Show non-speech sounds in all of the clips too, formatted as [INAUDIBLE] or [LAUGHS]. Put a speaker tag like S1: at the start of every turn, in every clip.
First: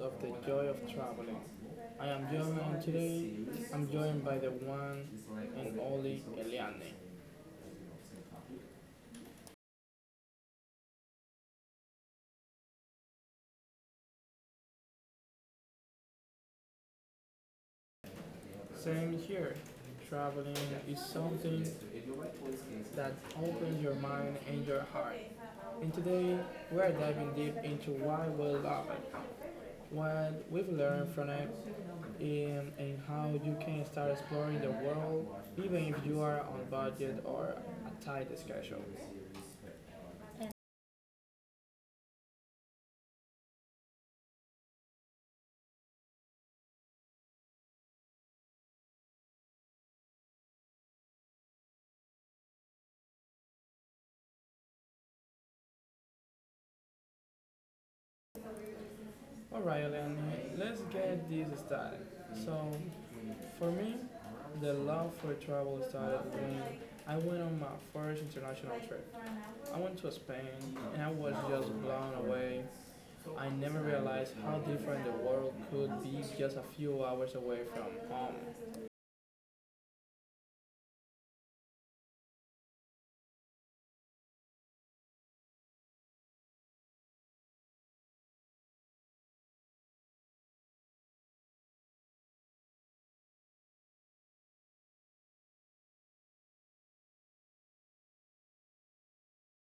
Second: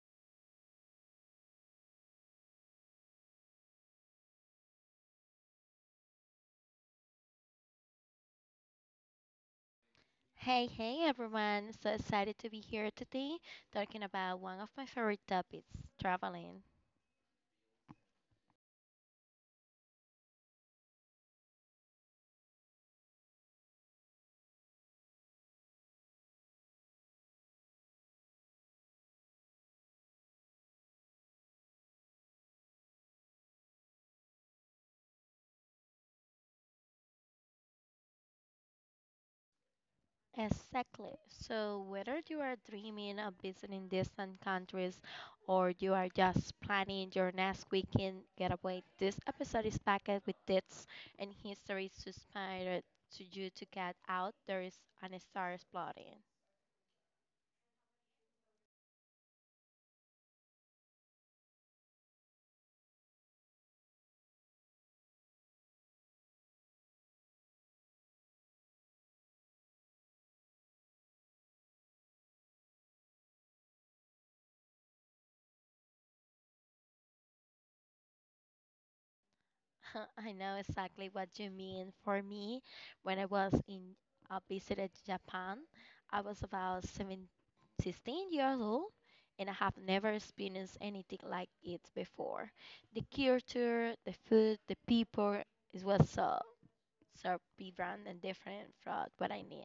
S1: of The Joy of Traveling. I am John and today I'm joined by the one and only Eliane.
S2: Hey, hey everyone! So excited to be here today talking about one of my favorite topics traveling.
S1: Same here. Traveling is something that opens your mind and your heart. And today we are diving deep into why we love it, what we've learned from it, and how you can start exploring the world even if you are on budget or a tight schedule.
S2: Exactly. So, whether you are dreaming of visiting distant countries or you are just planning your next weekend getaway, this episode is packed with tips and histories to inspire to you to get out there is and start exploring.
S1: All right, Elena, let's get this started. So, for me, the love for travel started when I went on my first international trip. I went to Spain and I was just blown away. I never realized how different the world could be just a few hours away from home.
S2: [LAUGHS] I know exactly what you mean. For me, when I was in, I visited Japan. I was about 16 years old, and I have never experienced anything like it before. The culture, the food, the people, it was so vibrant and different from what I knew.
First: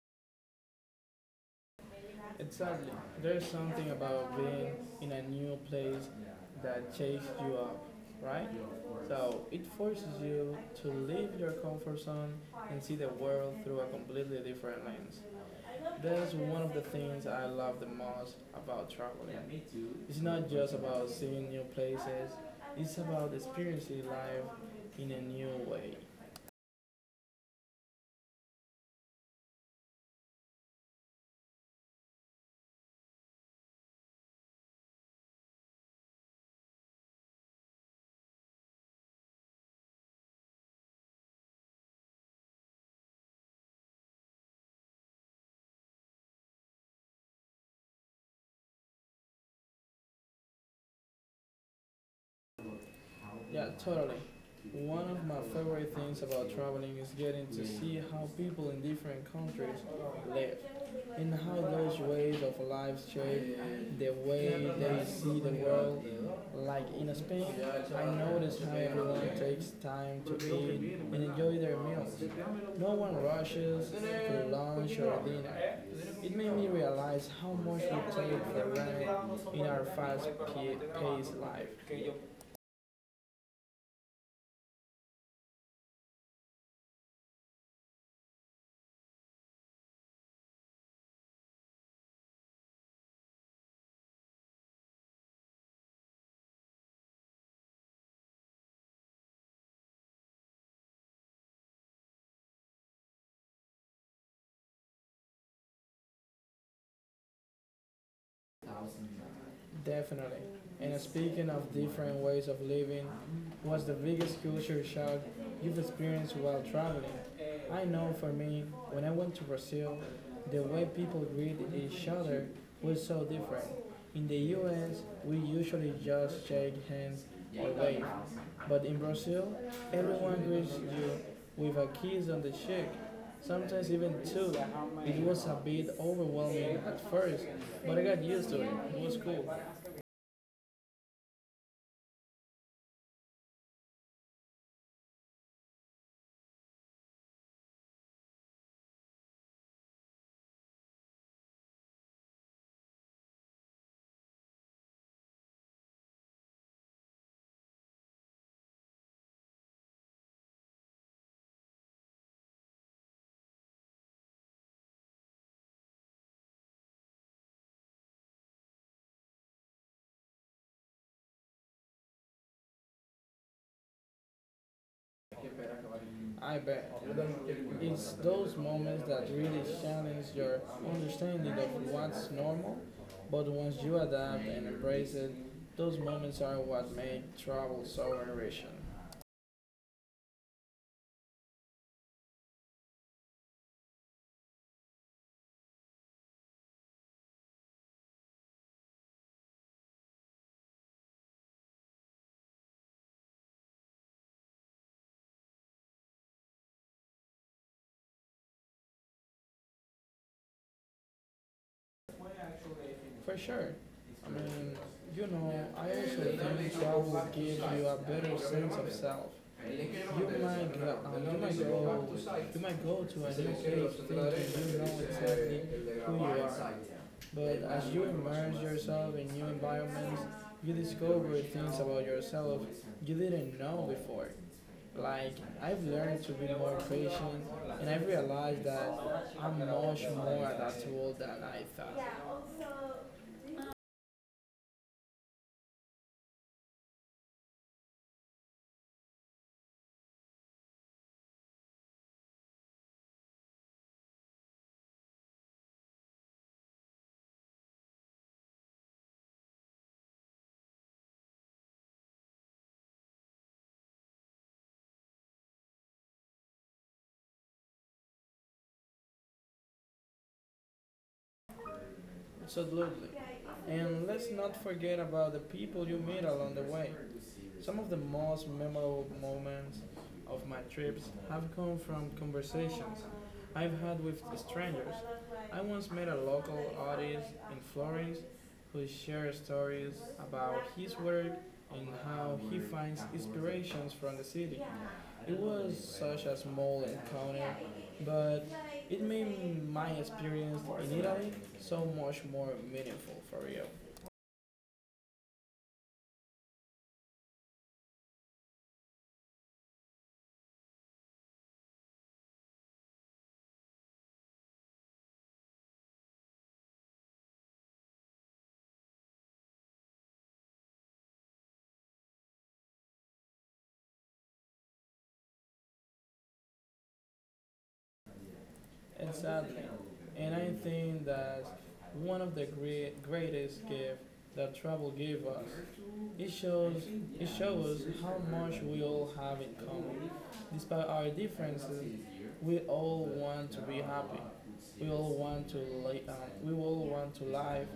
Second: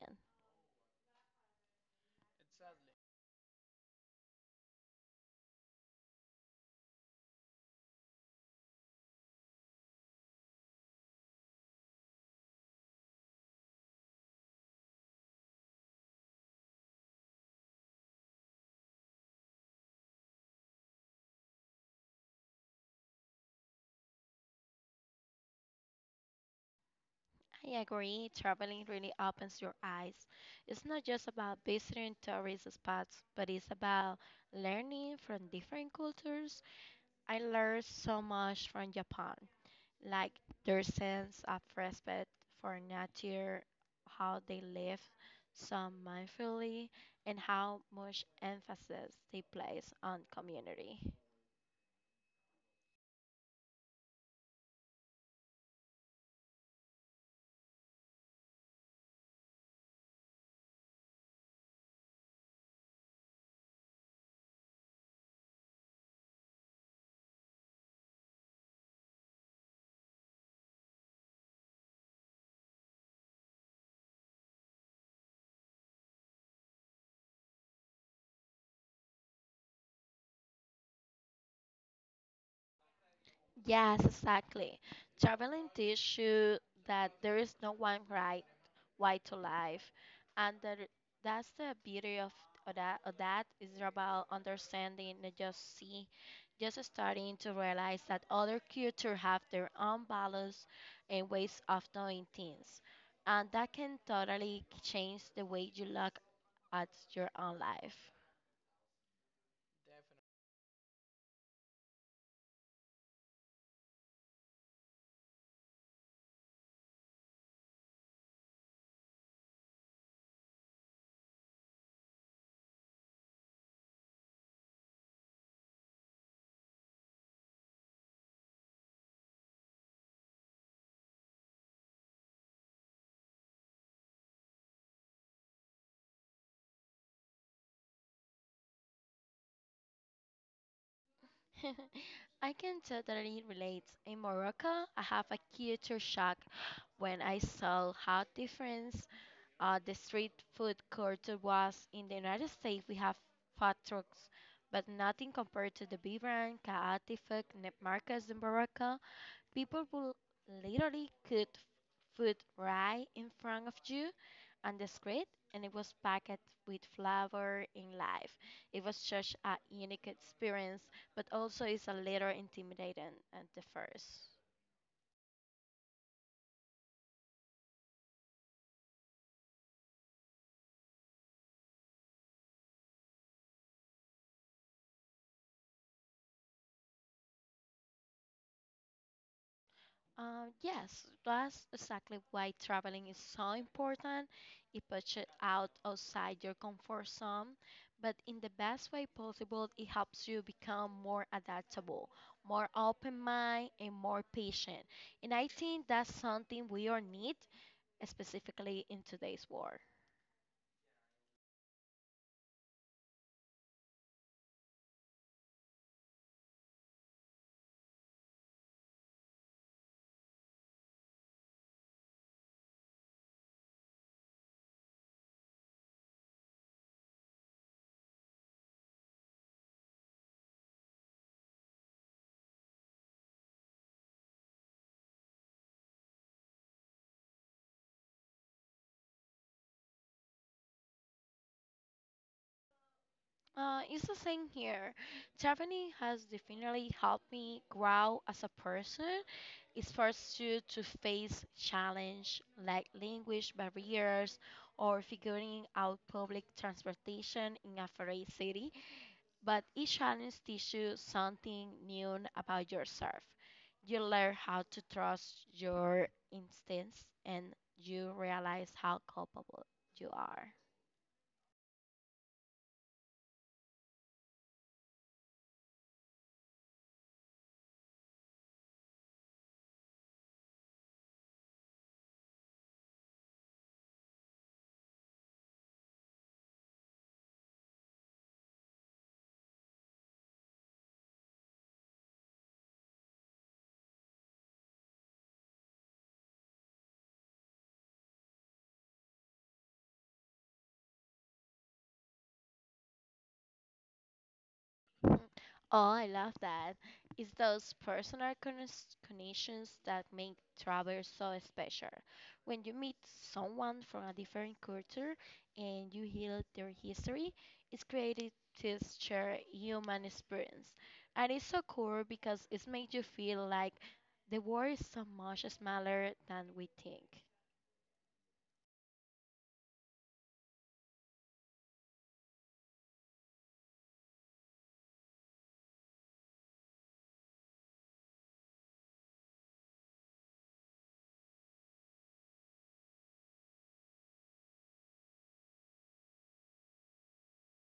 S1: Exactly. There's something about being in a new place that shakes you up, right? So it forces you to leave your comfort zone and see the world through a completely different lens. That's one of the things I love the most about traveling. It's not just about seeing new places, it's about experiencing life in a new way.
S2: I agree, traveling really opens your eyes. It's not just about visiting tourist spots, but it's about learning from different cultures. I learned so much from Japan, like their sense of respect for nature, how they live so mindfully, and how much emphasis they place on community.
S1: Yeah, totally. One of my favorite things about traveling is getting to see how people in different countries live and how those ways of life shape the way they see the world. Like in Spain, I noticed how everyone takes time to eat and enjoy their meals. No one rushes to lunch or dinner. It made me realize how much we take for granted in our fast-paced life.
S2: Yes, exactly. Traveling teaches you that there is no one right way to life, and that's the beauty of that. Of that is about understanding, not just see, just starting to realize that other cultures have their own values and ways of doing things, and that can totally change the way you look at your own life.
S1: Definitely. And speaking of different ways of living, what's the biggest culture shock you've experienced while traveling? I know for me, when I went to Brazil, the way people greet each other was so different. In the US, we usually just shake hands or wave. But in Brazil, everyone greets you with a kiss on the cheek sometimes even two. It was a bit overwhelming at first, but I got used to it. It was cool.
S2: [LAUGHS] I can totally relate. In Morocco, I have a culture shock when I saw how different the street food culture was. In the United States, we have food trucks, but nothing compared to the vibrant, chaotic markets in Morocco. People will literally cook food right in front of you on the street, and it was packed with flavor in life. It was such a unique experience, but also it's a little intimidating at the first.
S1: I bet. It's those moments that really challenge your understanding of what's normal, but once you adapt and embrace it, those moments are what make travel so enriching.
S2: Yes, that's exactly why traveling is so important. It puts you out outside your comfort zone, but in the best way possible, it helps you become more adaptable, more open mind, and more patient. And I think that's something we all need, specifically in today's world.
S1: For sure. I mean, I also think that will give you a better sense of self. You might, go, um, you might go, you might go to a new place thinking you know exactly who you are. But as you immerse yourself in new environments, you discover things about yourself you didn't know before. Like, I've learned to be more patient, and I realized that I'm much more adaptable than I thought.
S2: It's the same here. Traveling has definitely helped me grow as a person. It forced you to face challenge like language barriers or figuring out public transportation in a foreign city. But each challenge teaches you something new about yourself. You learn how to trust your instincts and you realize how culpable you are.
S1: Absolutely. And let's not forget about the people you meet along the way. Some of the most memorable moments of my trips have come from conversations I've had with strangers. I once met a local artist in Florence who shared stories about his work and how he finds inspirations from the city. It was such a small encounter, but it made my experience in Italy so much more meaningful for real.
S2: Mhm. Oh, I love that. It's those personal connections that make travel so special. When you meet someone from a different culture and you hear their history, it's created this shared human experience. And it's so cool because it makes you feel like the world is so much smaller than we think.
S1: Exactly. And I think that one of the greatest gift that travel gave us, it shows, it shows how much we all have in common. Despite our differences, we all want to be happy. We all want to li- um, we all want to live.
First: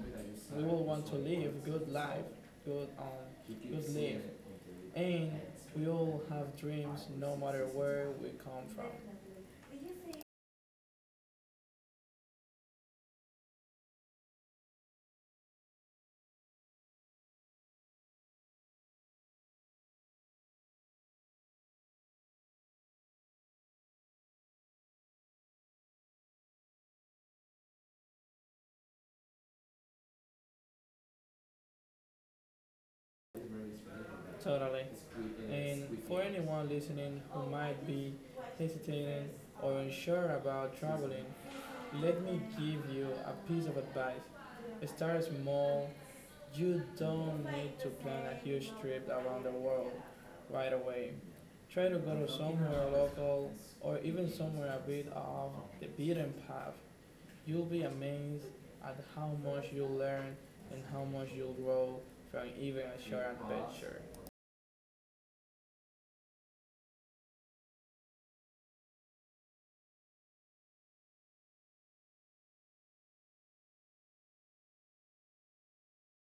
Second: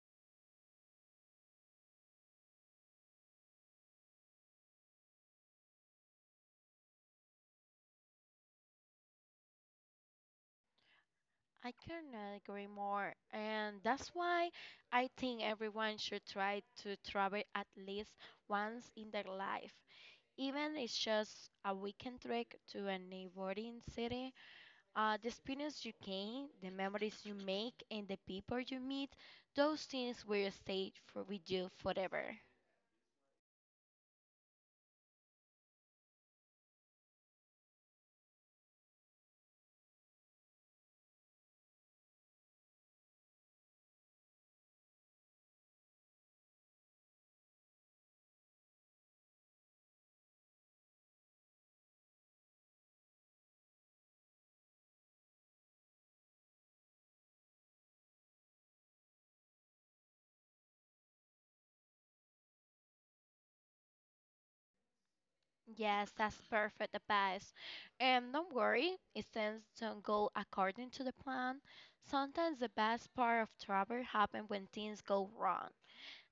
S1: We all want to live good life, good life. And we all have dreams, no matter where we come from.
S2: I cannot agree more. And that's why I think everyone should try to travel at least once in their life. Even it's just a weekend trip to a neighboring city. The experience you gain, the memories you make, and the people you meet, those things will stay for, with you forever.
S1: Totally. Yes, and for anyone listening who might be hesitating or unsure about traveling, let me give you a piece of advice. Start small. You don't need to plan a huge trip around the world right away. Try to go to somewhere local or even somewhere a bit off the beaten path. You'll be amazed at how much you'll learn and how much you'll grow from even a short adventure.
S2: Yes, that's perfect advice. And don't worry, if things don't go according to the plan, sometimes the best part of travel happens when things go wrong.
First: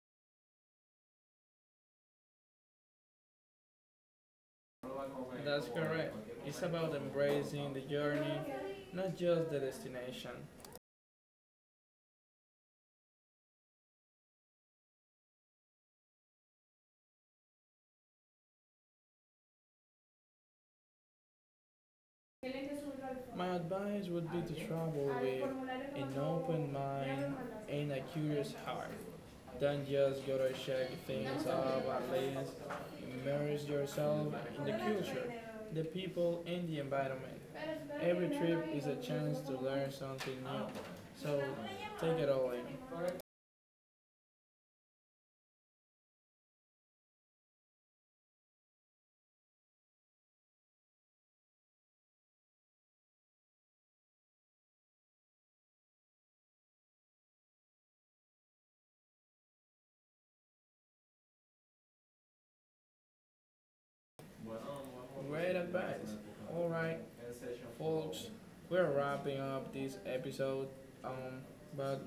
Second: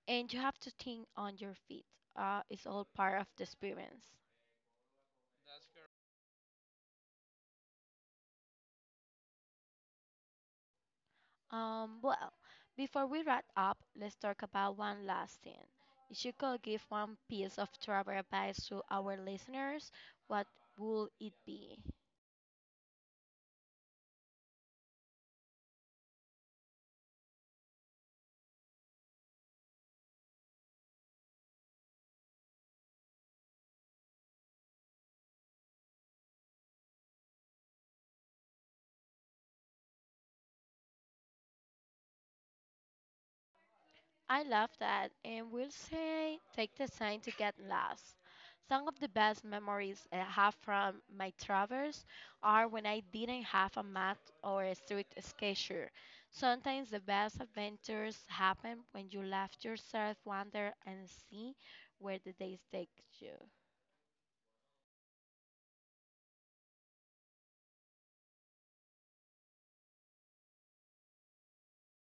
S2: And you have to think on your feet. It's all part of the experience.
S1: That's correct. It's about embracing the journey, not just the destination.
S2: Well, before we wrap up, let's talk about one last thing. If you could give one piece of travel advice to our listeners, what would it be?
S1: My advice would be to travel with an open mind and a curious heart. Don't just go to check things up and list. Immerse yourself in the culture, the people, and the environment. Every trip is a chance to learn something new, so take it all in.
S2: I love that, and we'll say take the time to get lost. Some of the best memories I have from my travels are when I didn't have a map or a strict schedule. Sometimes the best adventures happen when you let yourself wander and see where the days take you.
S1: Great advice. All right, folks, we're wrapping up this episode, um, but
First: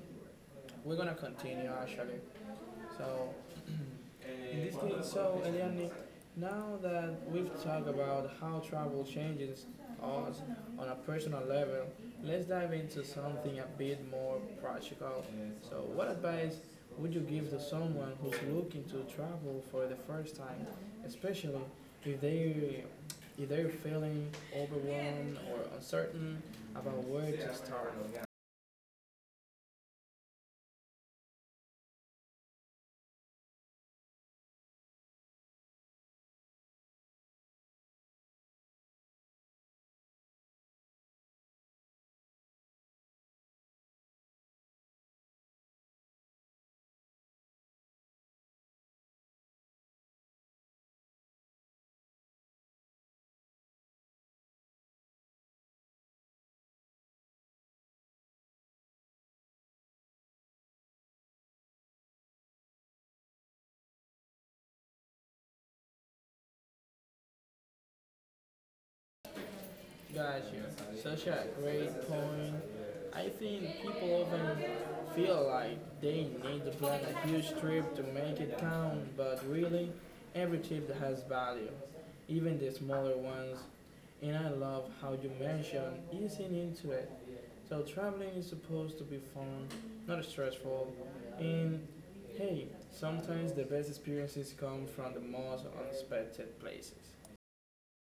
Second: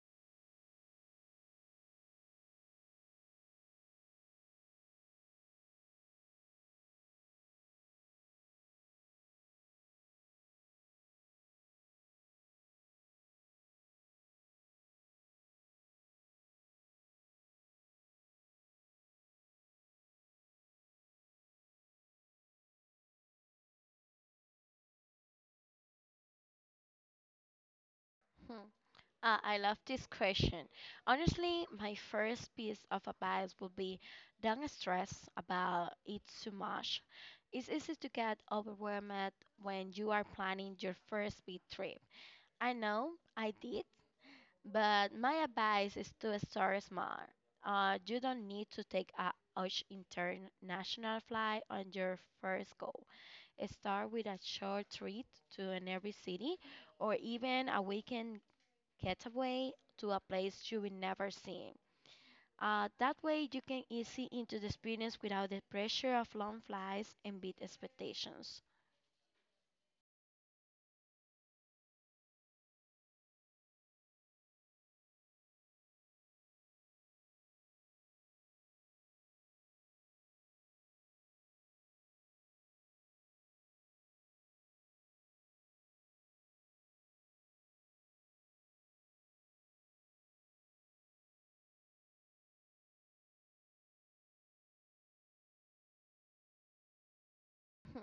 S1: we're gonna continue actually. So so, Eliane, now that we've talked about how travel changes us on a personal level, let's dive into something a bit more practical. So, what advice would you give to someone who's looking to travel for the first time, especially if they if they're feeling overwhelmed or uncertain about where to start?
S2: Hmm. Ah, I love this question. Honestly, my first piece of advice would be don't stress about it too much. It's easy to get overwhelmed when you are planning your first big trip. I know I did, but my advice is to start small. You don't need to take a huge international flight on your first go. Start with a short trip to an every city or even a weekend getaway to a place you will never see. That way, you can easy into the experience without the pressure of long flights and big expectations.
S1: Gotcha. Such a great point. I think people often feel like they need to plan a huge trip to make it count, but really, every trip has value, even the smaller ones. And I love how you mentioned easing into it. So traveling is supposed to be fun, not stressful. And hey, sometimes the best experiences come from the most unexpected places.
S2: Hmm,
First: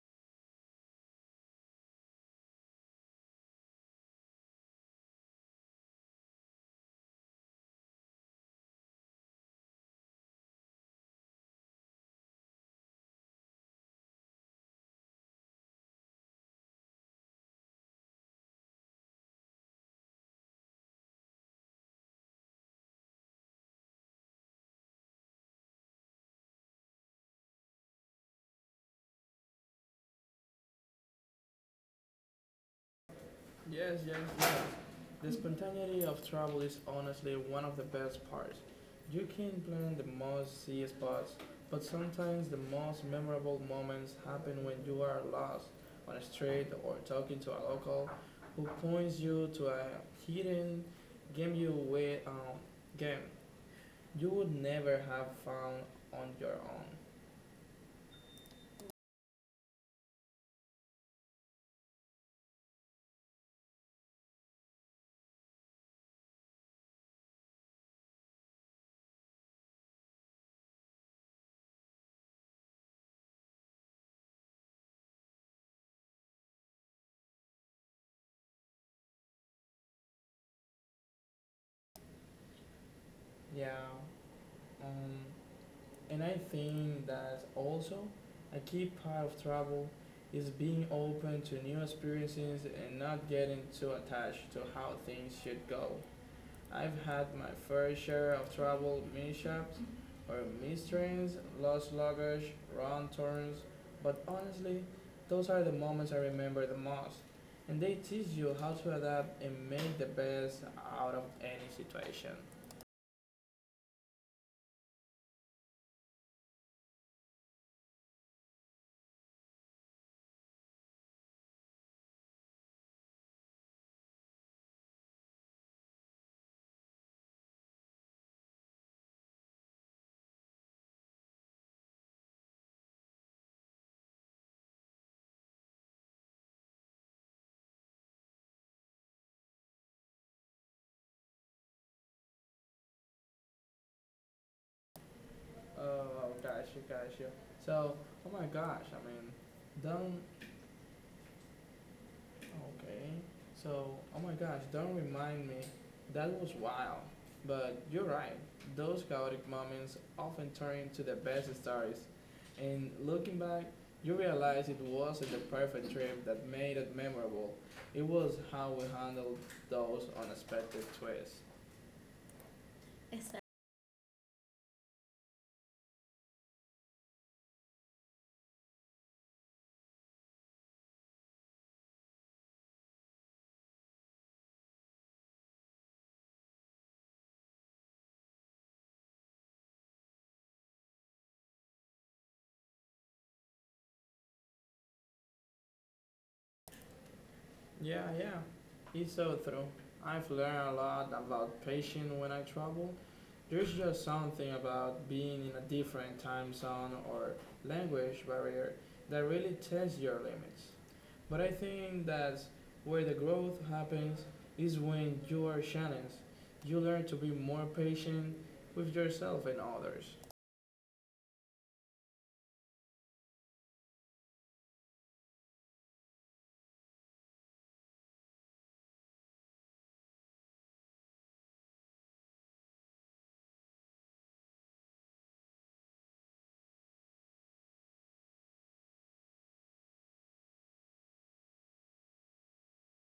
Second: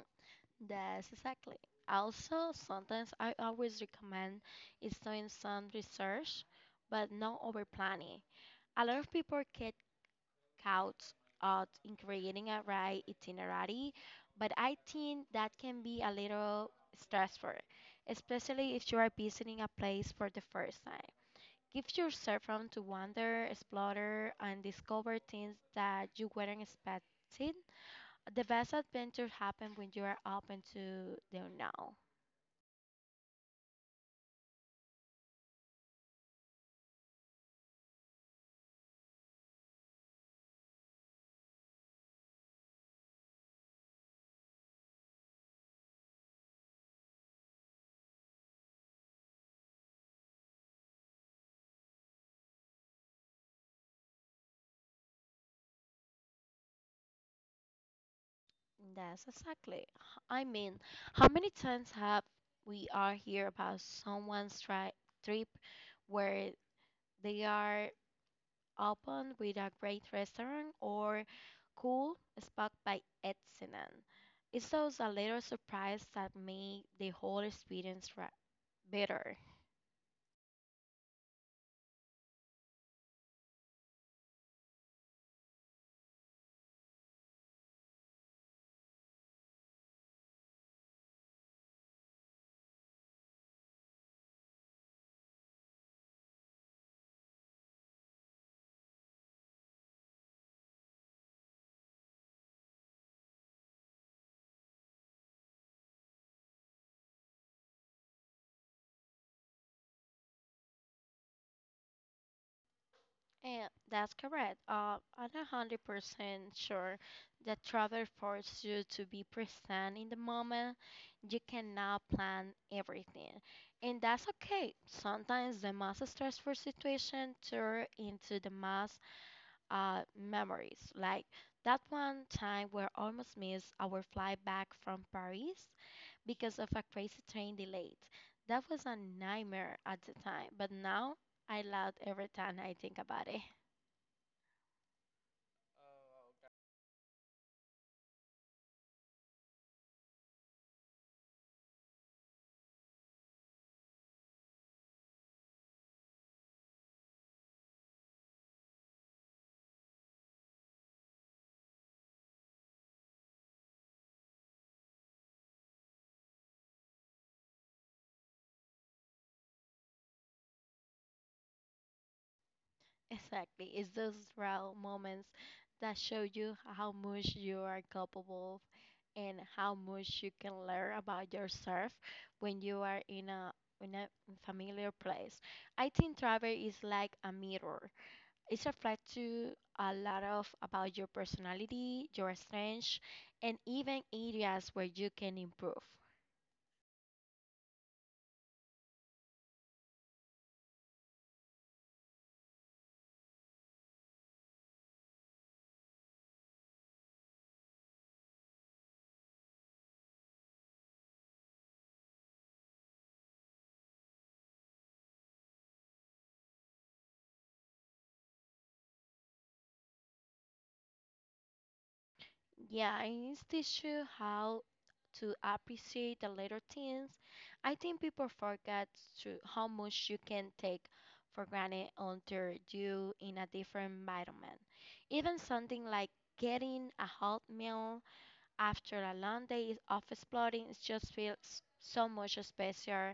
S2: that's exactly. Also, sometimes I always recommend is doing some research, but not over planning. A lot of people get caught out in creating a right itinerary, but I think that can be a little stressful, especially if you are visiting a place for the first time. Give yourself room to wander, explore, and discover things that you weren't expecting. The best adventures happen when you are open to the unknown.
S1: Yes, yes, yes. The spontaneity of travel is honestly one of the best parts. You can plan the most see spots, but sometimes the most memorable moments happen when you are lost on a street or talking to a local who points you to a hidden game you way um, game you would never have found on your own.
S2: That's exactly. I mean, how many times have we are hear about someone's trip where they are open with a great restaurant or cool spot by accident? It's those a little surprise that make the whole experience better.
S1: Yeah. Um, And I think that also a key part of travel is being open to new experiences and not getting too attached to how things should go. I've had my fair share of travel mishaps or mistrains, lost luggage, wrong turns, but honestly, those are the moments I remember the most. And they teach you how to adapt and make the best out of any situation.
S2: Yeah, that's correct. I'm 100% sure that travel forces you to be present in the moment. You cannot plan everything, and that's okay. Sometimes the most stressful situation turn into the most memories. Like that one time where almost missed our flight back from Paris because of a crazy train delay. That was a nightmare at the time, but now I laugh every time I think about it.
S1: Oh, gosh, gotcha, gotcha. So, oh my gosh, I mean, don't, okay. So, oh my gosh, don't remind me. That was wild. But you're right, those chaotic moments often turn into the best stories. And looking back, you realize it wasn't the perfect trip that made it memorable. It was how we handled those unexpected twists.
S2: Exactly. It's those raw moments that show you how much you are capable and how much you can learn about yourself when you are in a familiar place. I think travel is like a mirror. It reflects you a lot of about your personality, your strengths, and even areas where you can improve.
S1: Yeah, yeah, it's so true. I've learned a lot about patience when I travel. There's just something about being in a different time zone or language barrier that really tests your limits. But I think that's where the growth happens is when you are challenged. You learn to be more patient with yourself and others.
S2: Yeah, and it's teach you how to appreciate the little things. I think people forget to how much you can take for granted until you in a different environment. Even something like getting a hot meal after a long day of exploring it just feels so much special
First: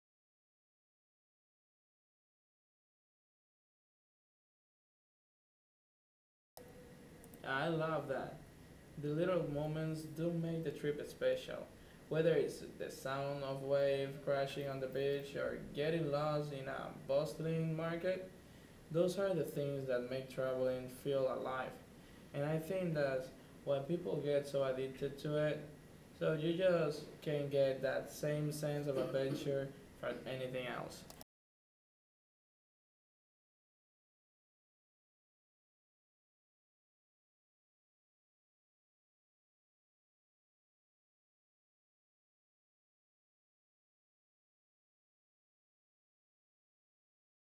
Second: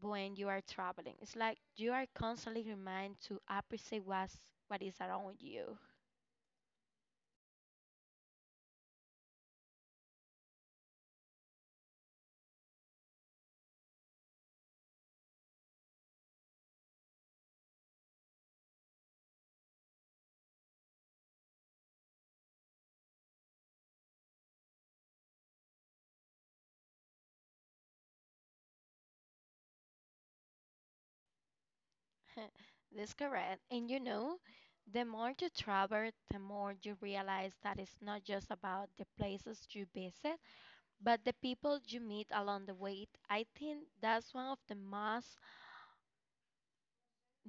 S2: when you are traveling. It's like you are constantly reminded to appreciate what is around you.
S1: I love that. The little moments do make the trip special. Whether it's the sound of waves crashing on the beach or getting lost in a bustling market, those are the things that make traveling feel alive. And I think that when people get so addicted to it, so you just can get that same sense of adventure from anything else.
S2: [LAUGHS] That's correct. And you know, the more you travel, the more you realize that it's not just about the places you visit, but the people you meet along the way. I think that's one of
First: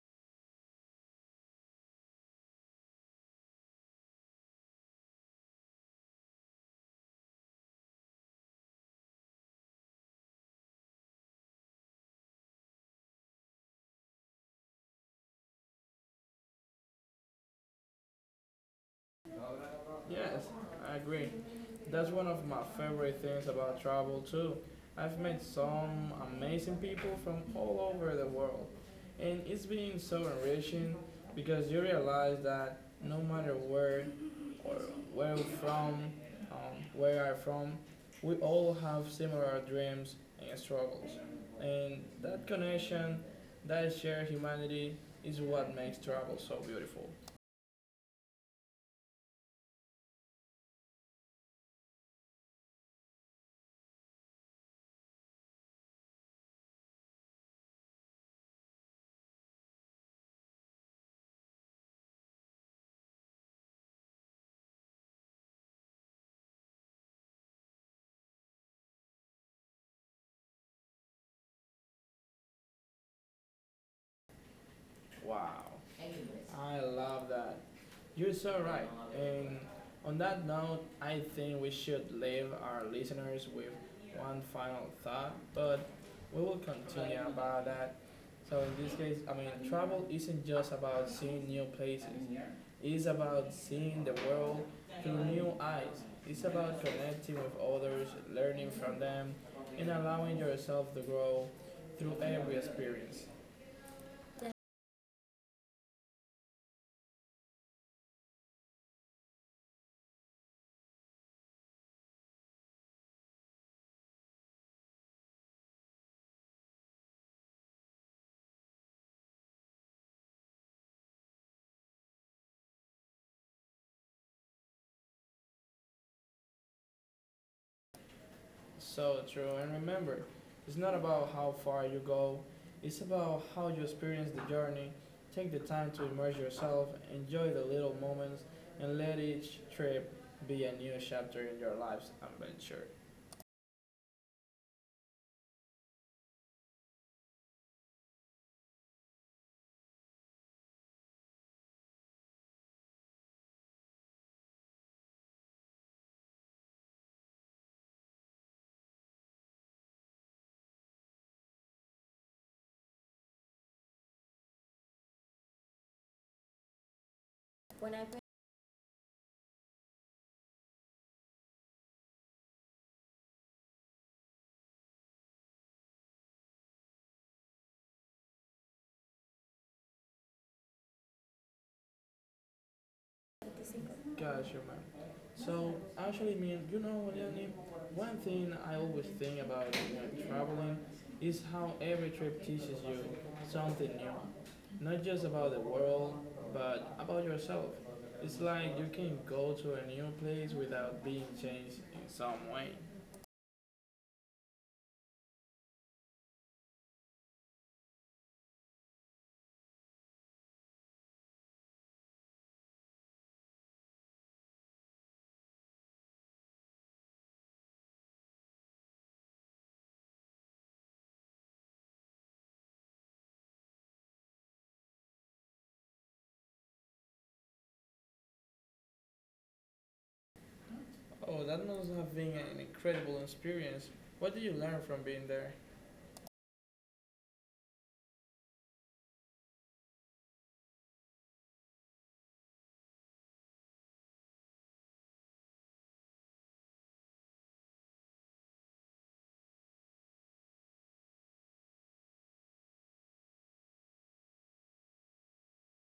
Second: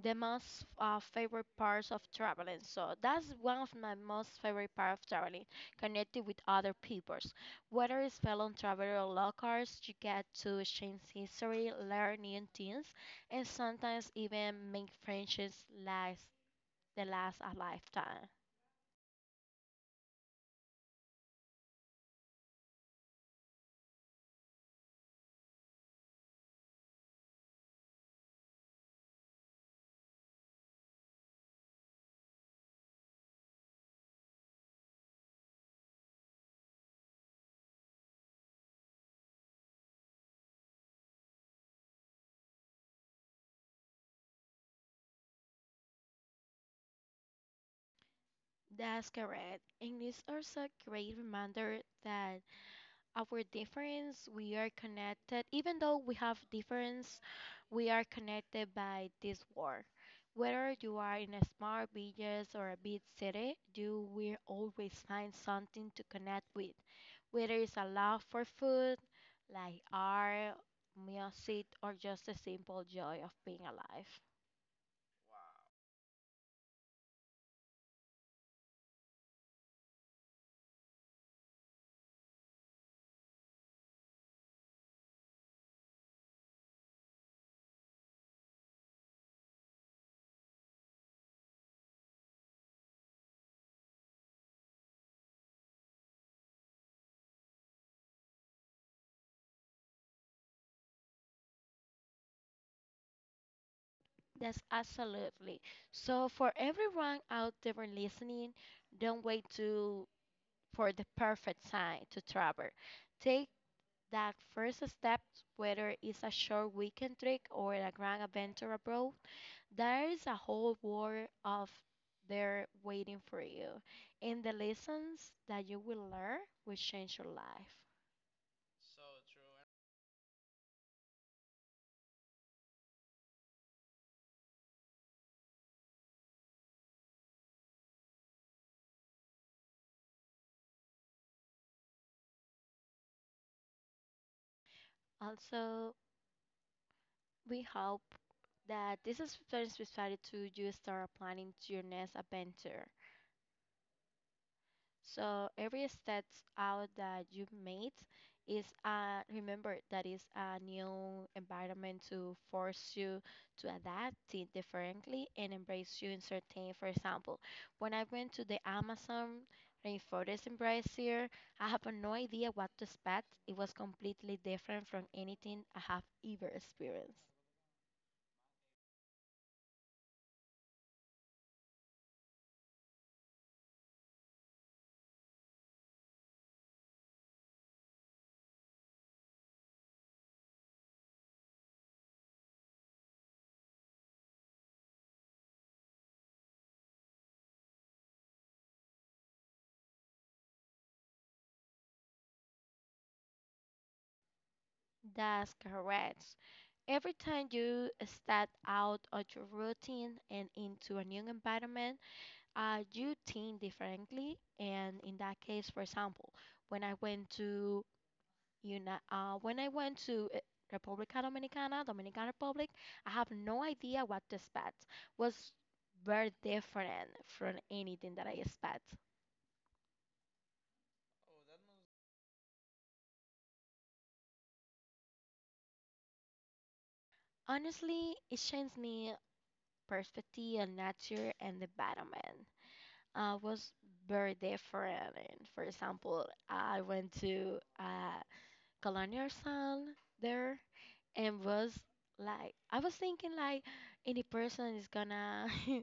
S2: the most favorite parts of traveling. So that's one of my most favorite part of traveling, connecting with other peoples. Whether it's fellow traveler or locals, you get to exchange history, learn new things, and sometimes even make friendships last that lasts a lifetime.
S1: Yes, I agree. That's one of my favorite things about travel too. I've met some amazing people from all over the world, and it's been so enriching because you realize that no matter or where we're from, um, where I'm from, we all have similar dreams and struggles, and that connection, that shared humanity, is what makes travel so beautiful.
S2: That's correct. And it's also a great reminder that our difference, we are connected. Even though we have difference, we are connected by this war. Whether you are in a small village or a big city, you will always find something to connect with. Whether it's a love for food, like art, music, or just a simple joy of being alive.
S1: Wow. I love that. You're so right. And on that note, I think we should leave our listeners with one final thought, but we will continue about that. So in this case, I mean, travel isn't just about seeing new places. It's about seeing the world through new eyes. It's about connecting with others, learning from them, and allowing yourself to grow through every experience.
S2: That's absolutely. So for everyone out there listening, don't wait to for the perfect time to travel. Take that first step, whether it's a short weekend trip or a grand adventure abroad. There is a whole world of there waiting for you, and the lessons that you will learn will change your life.
S1: So true. And remember, it's not about how far you go, it's about how you experience the journey. Take the time to immerse yourself, enjoy the little moments, and let each trip be a new chapter in your life's adventure.
S2: Also, we hope that this is very specific to you start planning to your next adventure. So every step out that you made is remember that is a new environment to force you to adapt it differently and embrace you in certain for example when I went to the Amazon rainforest in Brazil I have no idea what to expect it was completely different from anything I have ever experienced.
S1: Gotcha, man. So actually, mean, you know, Lenny, one thing I always think about when traveling is how every trip teaches you something new, not just about the world, but about yourself. It's like you can go to a new place without being changed in some way.
S2: That's correct. Every time you step out of your routine and into a new environment I do think differently, and in that case, for example, when I went to when I went to República Dominicana, Dominican Republic, I have no idea what to expect. Was very different from anything that I expect.
S1: Oh, that must have been an incredible experience. What did you learn from being there?
S2: Honestly, it changed me perspective on nature and the environment. Was very different. And for example, I went to Kalanyar san there and was like I was thinking like any person is gonna. [LAUGHS]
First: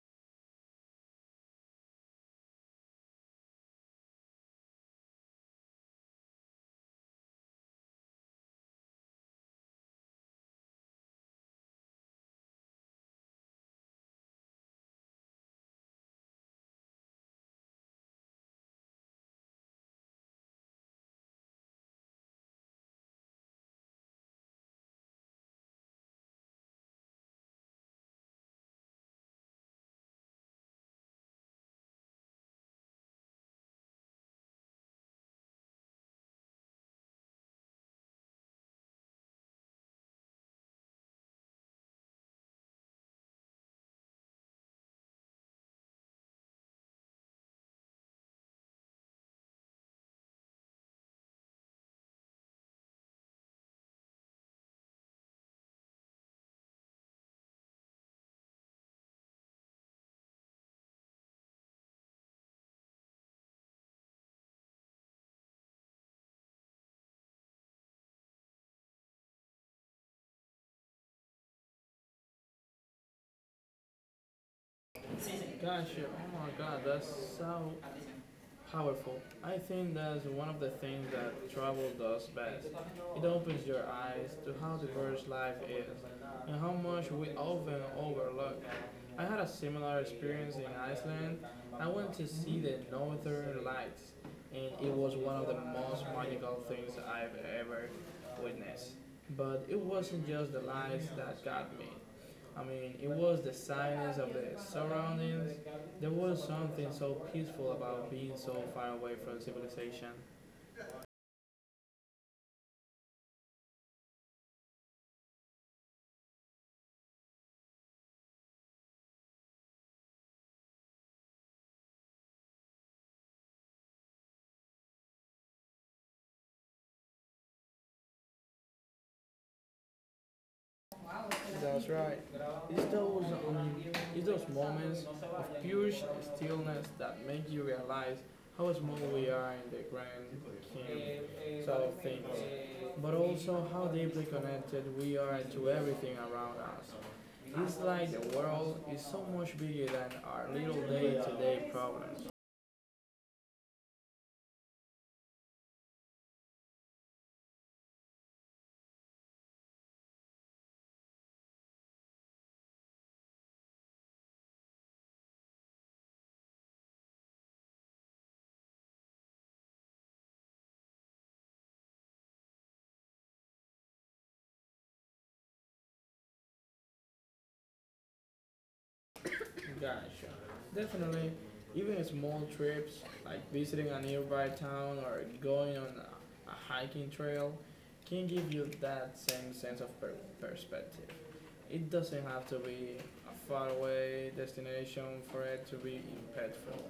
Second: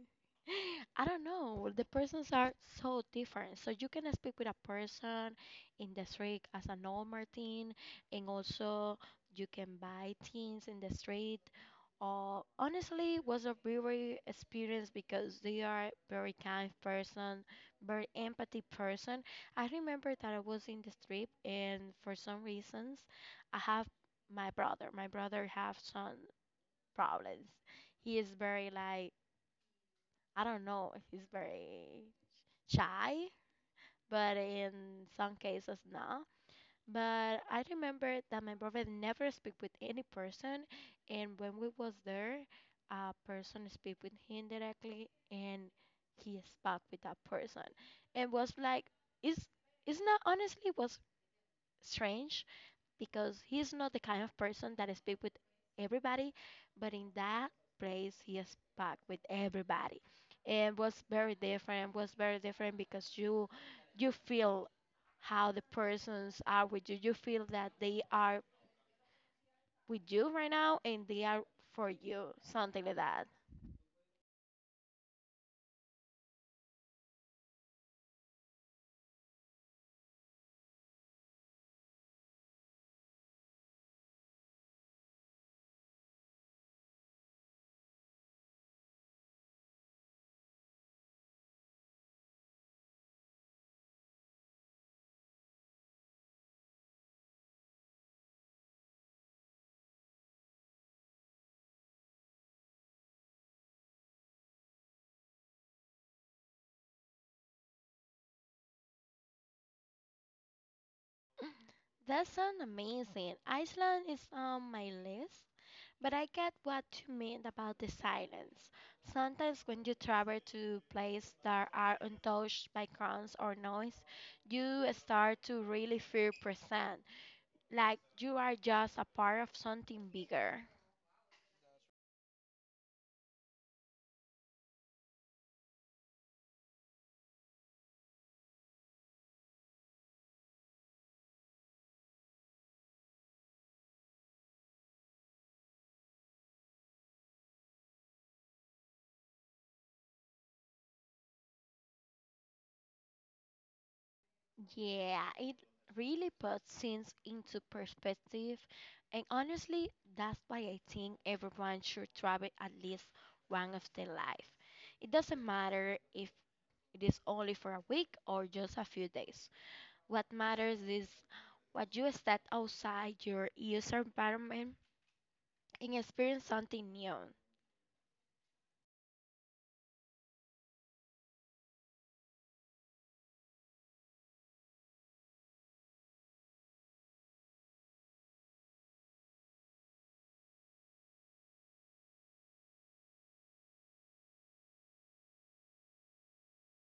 S2: I don't know. The persons are so different. So you can speak with a person in the street as a normal thing, and also you can buy things in the street. Or honestly, it was a very experience because they are very kind person, very empathy person, I remember that I was in this trip, and for some reasons, I have my brother. My brother have some problems. He is very like I don't know. He's very shy, but in some cases not. But I remember that my brother never speak with any person, and when we was there, a person speak with him directly, and he spoke with that person, and was like, it's it's not. Honestly, it was strange because he's not the kind of person that speak with everybody, but in that place he spoke with everybody. And was very different, because you feel how the persons are with you. You feel that they are with you right now and they are for you, something like that.
S1: Gotcha. Oh my God, that's so powerful. I think that's one of the things that travel does best. It opens your eyes to how diverse life is and how much we often overlook. I had a similar experience in Iceland. I went to see the northern lights, and it was one of the most magical things I've ever witnessed. But it wasn't just the lights that got me. I mean, it was the silence of the surroundings, there was something so peaceful about being so far away from civilization.
S2: That sounds amazing. Iceland is on my list. But I get what you mean about the silence. Sometimes when you travel to places that are untouched by crowds or noise, you start to really feel present, like you are just a part of something bigger.
S1: That's right. It's those, um, it's those moments of pure stillness that make you realize how small we are in the grand scheme of things, but also how deeply connected we are to everything around us. It's like the world is so much bigger than our little day-to-day problems.
S2: Yeah, it really puts things into perspective, and honestly, that's why I think everyone should travel at least one of their life. It doesn't matter if it is only for a week or just a few days. What matters is what you step outside your user environment and experience something new.
S1: Gotcha. Definitely, even small trips like visiting a nearby town or going on a hiking trail can give you that same sense of perspective. It doesn't have to be a faraway destination for it to be impactful.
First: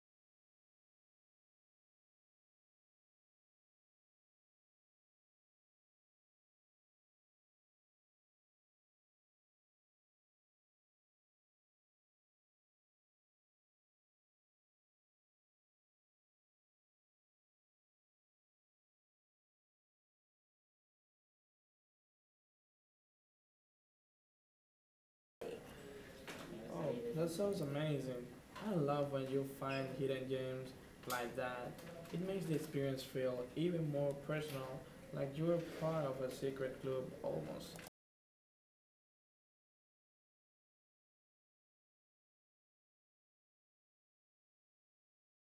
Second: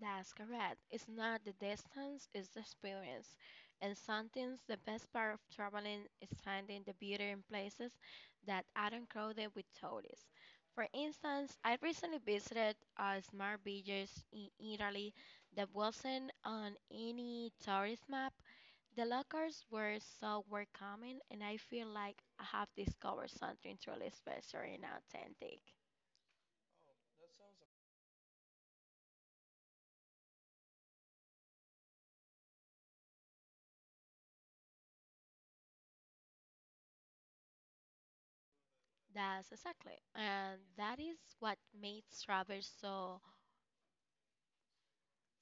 S2: That's correct. It's not the distance, it's the experience. And sometimes the best part of traveling is finding the beauty in places that aren't crowded with tourists. For instance, I recently visited a small village in Italy that wasn't on any tourist map. The locals were so welcoming, and I feel like I have discovered something truly special and authentic.
S1: Oh, that sounds amazing. I love when you find hidden gems like that. It makes the experience feel even more personal, like you're part of a secret club almost.
S2: That's exactly, and that is what makes travel so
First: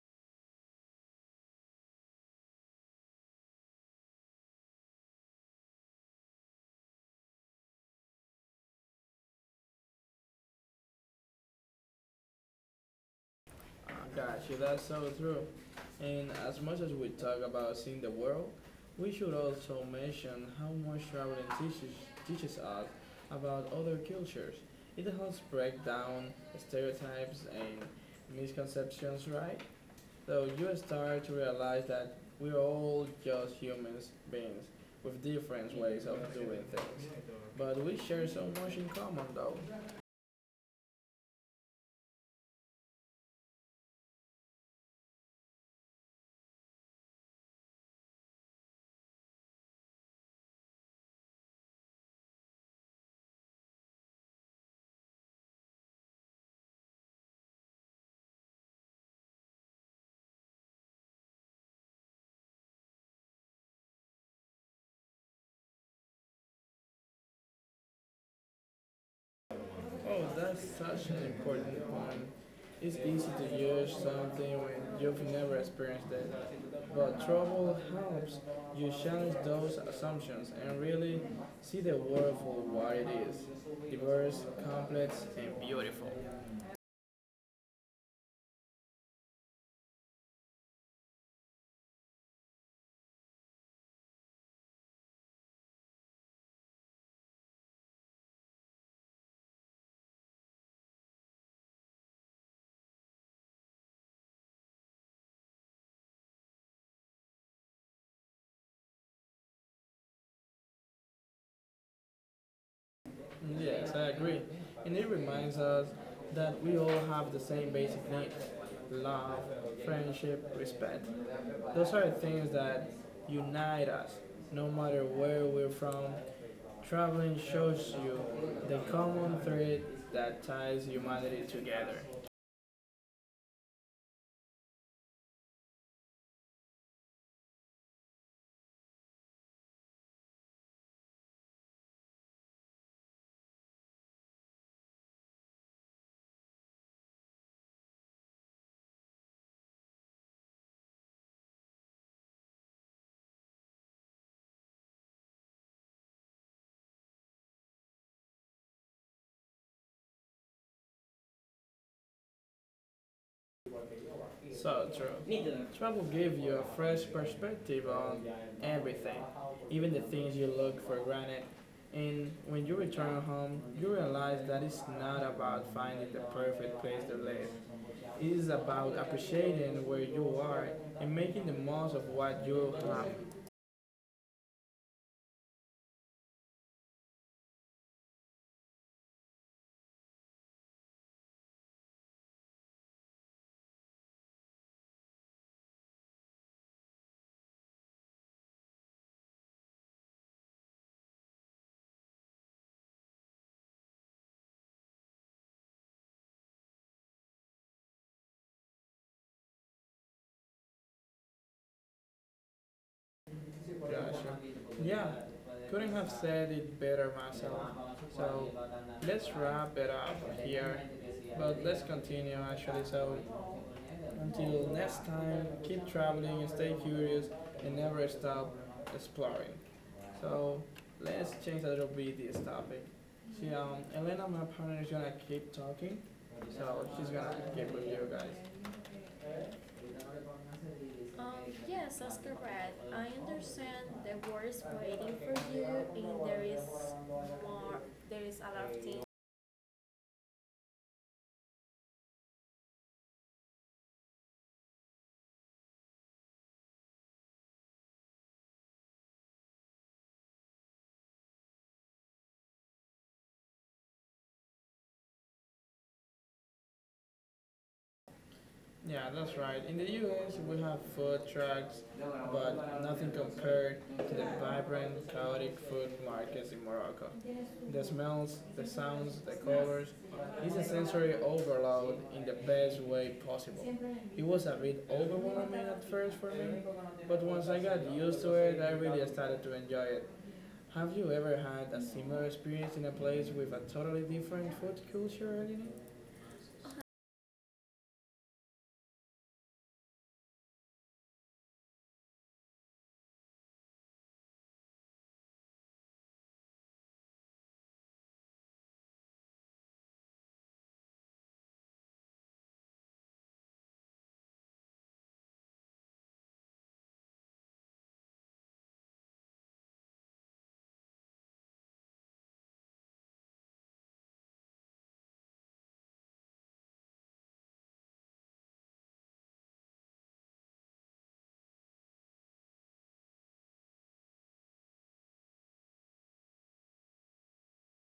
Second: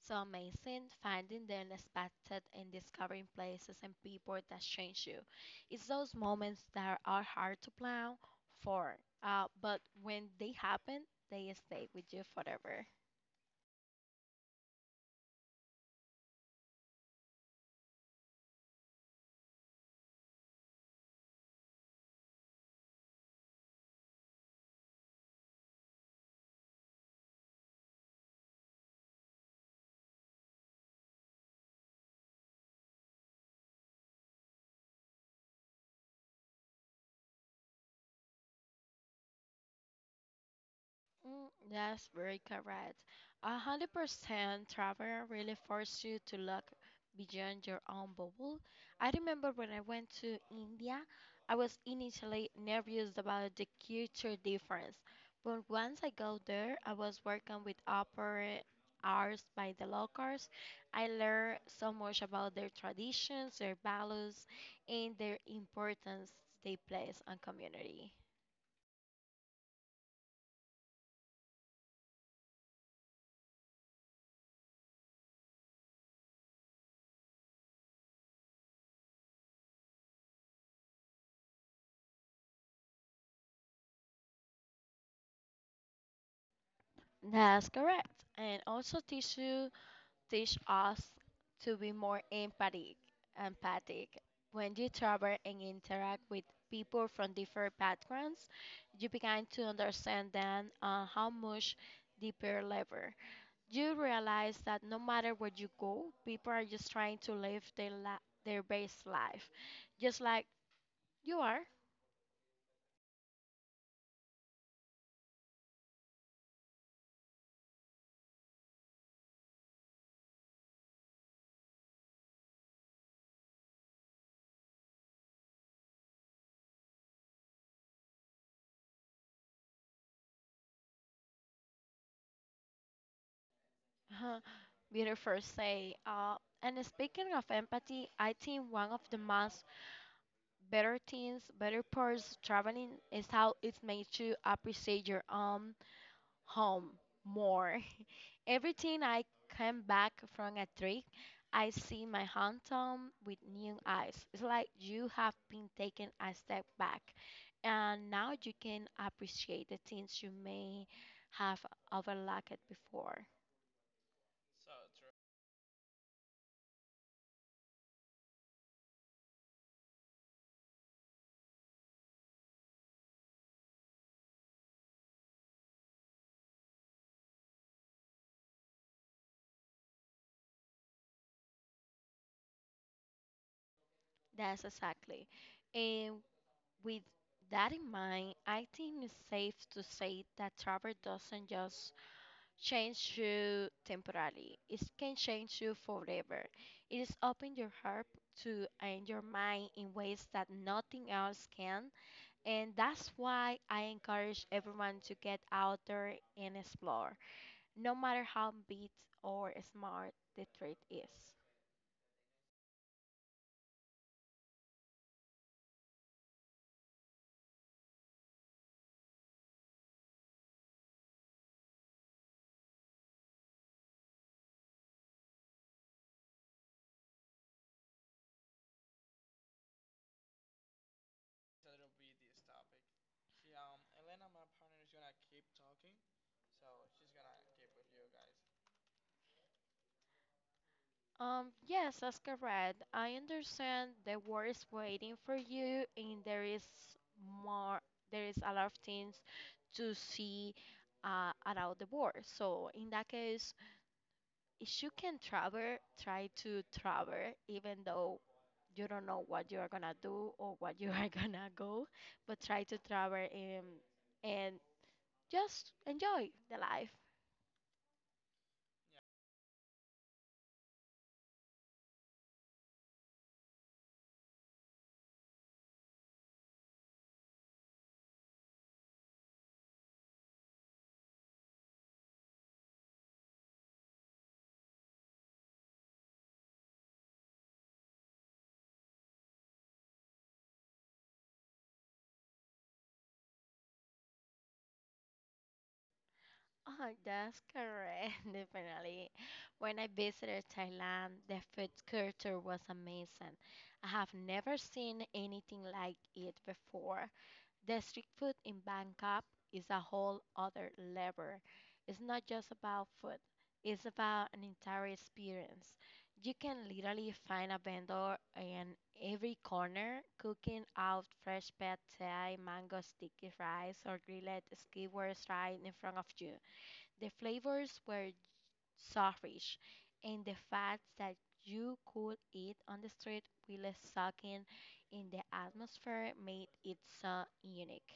S2: so amazing. Finding the unexpected and discovering places and people that change you. It's those moments that are hard to plan for, but when they happen, they stay with you forever.
S1: Got you. That's so true. And as much as we talk about seeing the world, we should also mention how much teaches us about other cultures. It helps break down stereotypes and misconceptions, right? So you start to realize that we're all just humans beings with different ways of doing things. But we share so much in common, though.
S2: Mm. That's very correct. 100% travel really forces you to look beyond your own bubble. I remember when I went to India, I was initially nervous about the culture difference, but once I got there, I was working with opera arts by the locals. I learned so much about their traditions, their values, and their importance they place on community.
S1: Oh, that's such an important point. It's easy to judge something when you've never experienced it. But trouble helps you challenge those assumptions and really see the world for what it is diverse, complex, and beautiful.
S2: That's correct. And also tissue teach us to be more empathic. When you travel and interact with people from different backgrounds, you begin to understand them on how much deeper level. You realize that no matter where you go, people are just trying to live their best life, just like you are.
S1: Yes, I agree. And it reminds us that we all have the same basic needs love, friendship, respect. Those are things that unite us, no matter where we're from. Traveling shows you the common thread that ties humanity together.
S2: [LAUGHS] Beautiful say. And speaking of empathy, I think one of the most better things, better parts, traveling is how it makes you appreciate your own home more. [LAUGHS] Every time I come back from a trip, I see my hometown with new eyes. It's like you have been taking a step back, and now you can appreciate the things you may have overlooked before.
S1: So true. Travel gives you a fresh perspective on everything, even the things you look for granted. And when you return home, you realize that it's not about finding the perfect place to live. It is about appreciating where you are and making the most of what you have.
S2: That's exactly. And with that in mind, I think it's safe to say that travel doesn't just change you temporarily. It can change you forever. It is open your heart to and your mind in ways that nothing else can. And that's why I encourage everyone to get out there and explore, no matter how big or smart the threat is.
S1: Joshua. Yeah, couldn't have said it better myself. So let's wrap it up here, but let's continue actually. So until next time, keep traveling stay curious and never stop exploring. So let's change a little bit this topic. See, Elena, my partner, is gonna keep talking, so she's gonna keep with you guys. Um,
S2: Yes,
S1: yes,
S2: that's
S1: that's correct.
S2: correct.
S1: I
S2: I
S1: understand
S2: understand the
S1: the world
S2: world
S1: is
S2: is waiting
S1: waiting
S2: for
S1: for you
S2: you, and
S1: and
S2: there
S1: there is
S2: is more,
S1: more, there
S2: there is
S1: is
S2: a
S1: a
S2: lot
S1: lot
S2: of
S1: of things.
S2: things to see around the world. So in that case, if you can travel, try to travel, even though you don't know what you are gonna do or what you are [LAUGHS] gonna go, but try to travel and just enjoy the life.
S1: Yeah, that's right. In the US, we have food trucks, but nothing compared to the vibrant, chaotic food markets in Morocco. The smells, the sounds, the colors, it's a sensory overload in the best way possible. It was a bit overwhelming at first for me, but once I got used to it, I really started to enjoy it. Have you ever had a similar experience in a place with a totally different food culture in it?
S2: Oh, that's correct, [LAUGHS] definitely. When I visited Thailand, the food culture was amazing. I have never seen anything like it before. The street food in Bangkok is a whole other level. It's not just about food, it's about an entire experience. You can literally find a vendor in every corner cooking out fresh pad thai, mango sticky rice, or grilled skewer right in front of you. The flavors were so rich, and the fact that you could eat on the street while soaking in the atmosphere made it so unique.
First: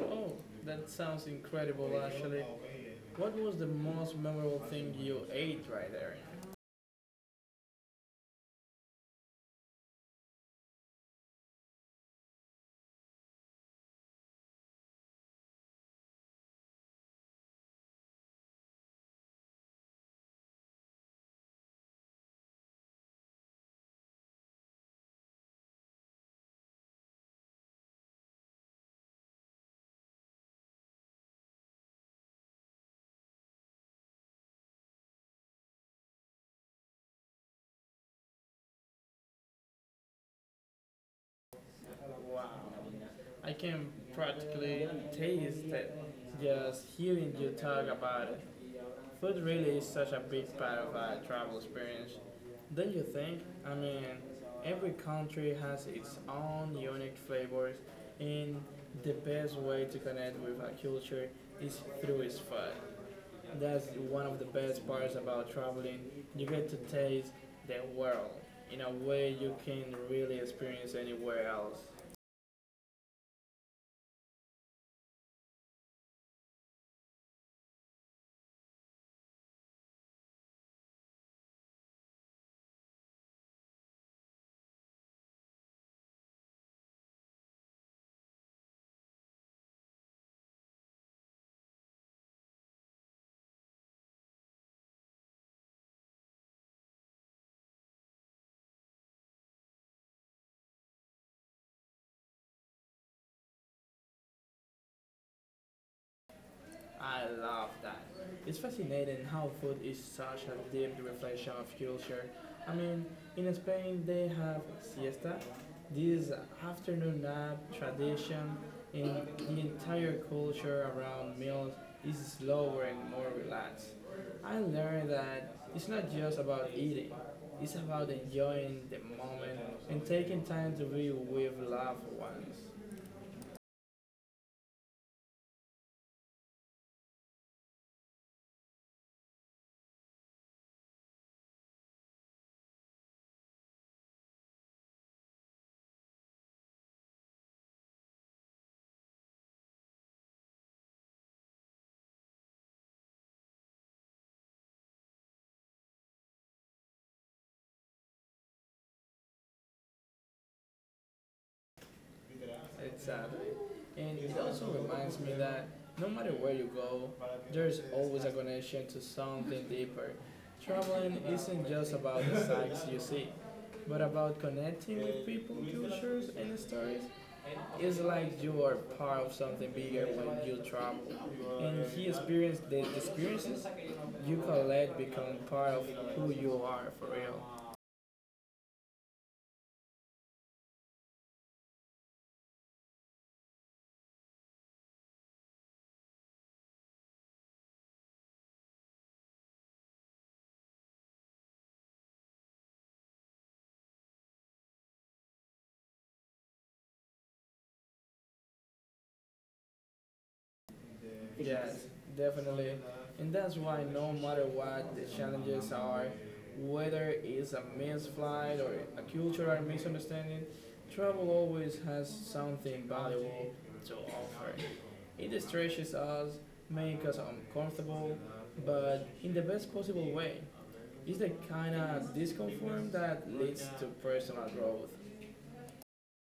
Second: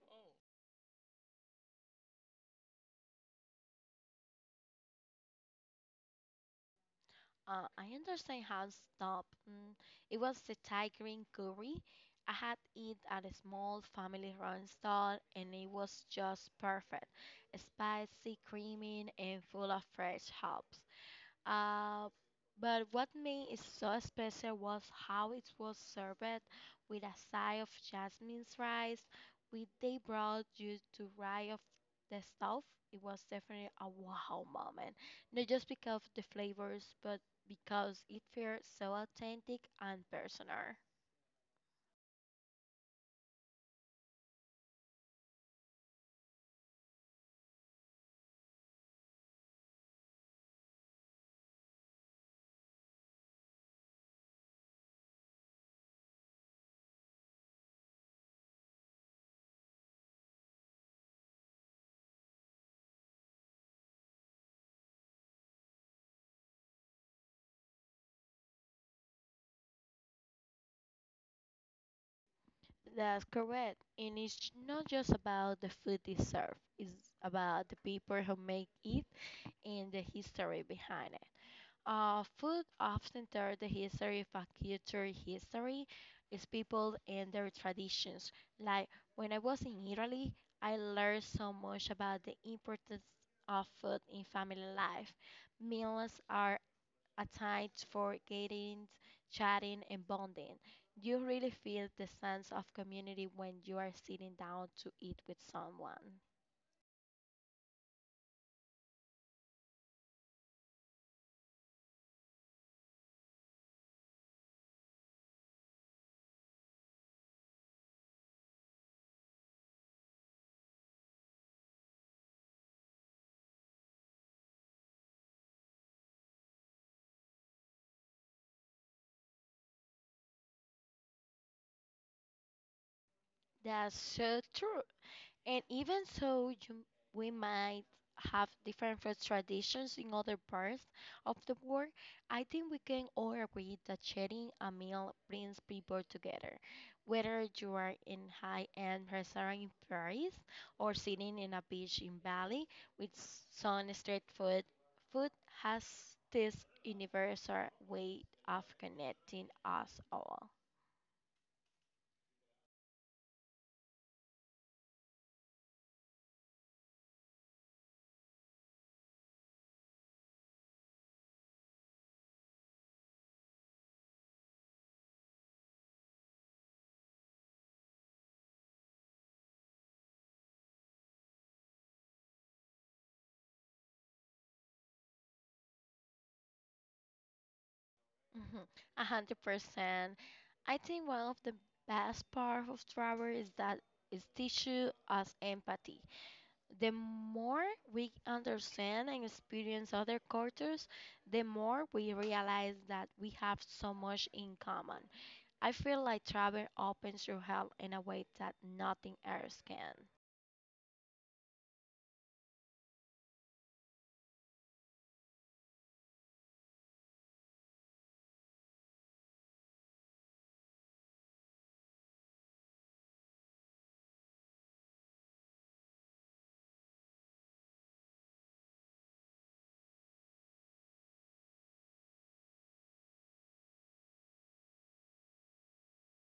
S1: Oh, that sounds incredible actually. What was the most memorable thing you ate right there?
S2: I understand how stop. It was the Thai green curry. I had it at a small family-run stall, and it was just perfect, spicy, creamy, and full of fresh herbs. Uh, but what made it so special was how it was served with a side of jasmine's rice, which they brought you to right off the stove. It was definitely a wow moment, not just because of the flavors, but because it felt so authentic and personal.
S1: Wow. I can practically taste it just hearing you talk about it. Food really is such a big part of our travel experience. Don't you think? I mean, every country has its own unique flavors, and the best way to connect with a culture is through its food. That's one of the best parts about traveling. You get to taste the world in a way you can really experience anywhere else.
S2: That's correct. And it's not just about the food itself, it's about the people who make it and the history behind it. Food often tells the history of a culture. History is people and their traditions. Like when I was in Italy, I learned so much about the importance of food in family life. Meals are a time for getting, chatting, and bonding. You really feel the sense of community when you are sitting down to eat with someone.
S1: I love that. It's fascinating how food is such a deep reflection of culture. I mean, in Spain they have siesta, this afternoon nap tradition, and the entire culture around meals is slower and more relaxed. I learned that it's not just about eating, it's about enjoying the moment and taking time to be with loved ones.
S2: That's so true. And even so, we might have different food traditions in other parts of the world. I think we can all agree that sharing a meal brings people together. Whether you are in high-end restaurant in Paris or sitting in a beach in Bali with some street food, food has this universal way of connecting us all.
S1: Exactly. And it also reminds me that no matter where you go, there's always a connection to something deeper. Traveling isn't just about the sights you see, but about connecting with people, cultures, and stories. It's like you are part of something bigger when you travel. And he experienced the experiences you collect become part of who you are for real.
S2: Mhm. 100%. I think one of the best part of travel is that it teaches us empathy. The more we understand and experience other cultures, the more we realize that we have so much in common. I feel like travel opens your heart in a way that nothing else can.
S1: Yes, definitely. And that's why no matter what the challenges are, whether it's a missed flight or a cultural misunderstanding, travel always has something valuable to offer. It stretches us, makes us uncomfortable, but in the best possible way. It's the kind of discomfort that leads to personal growth.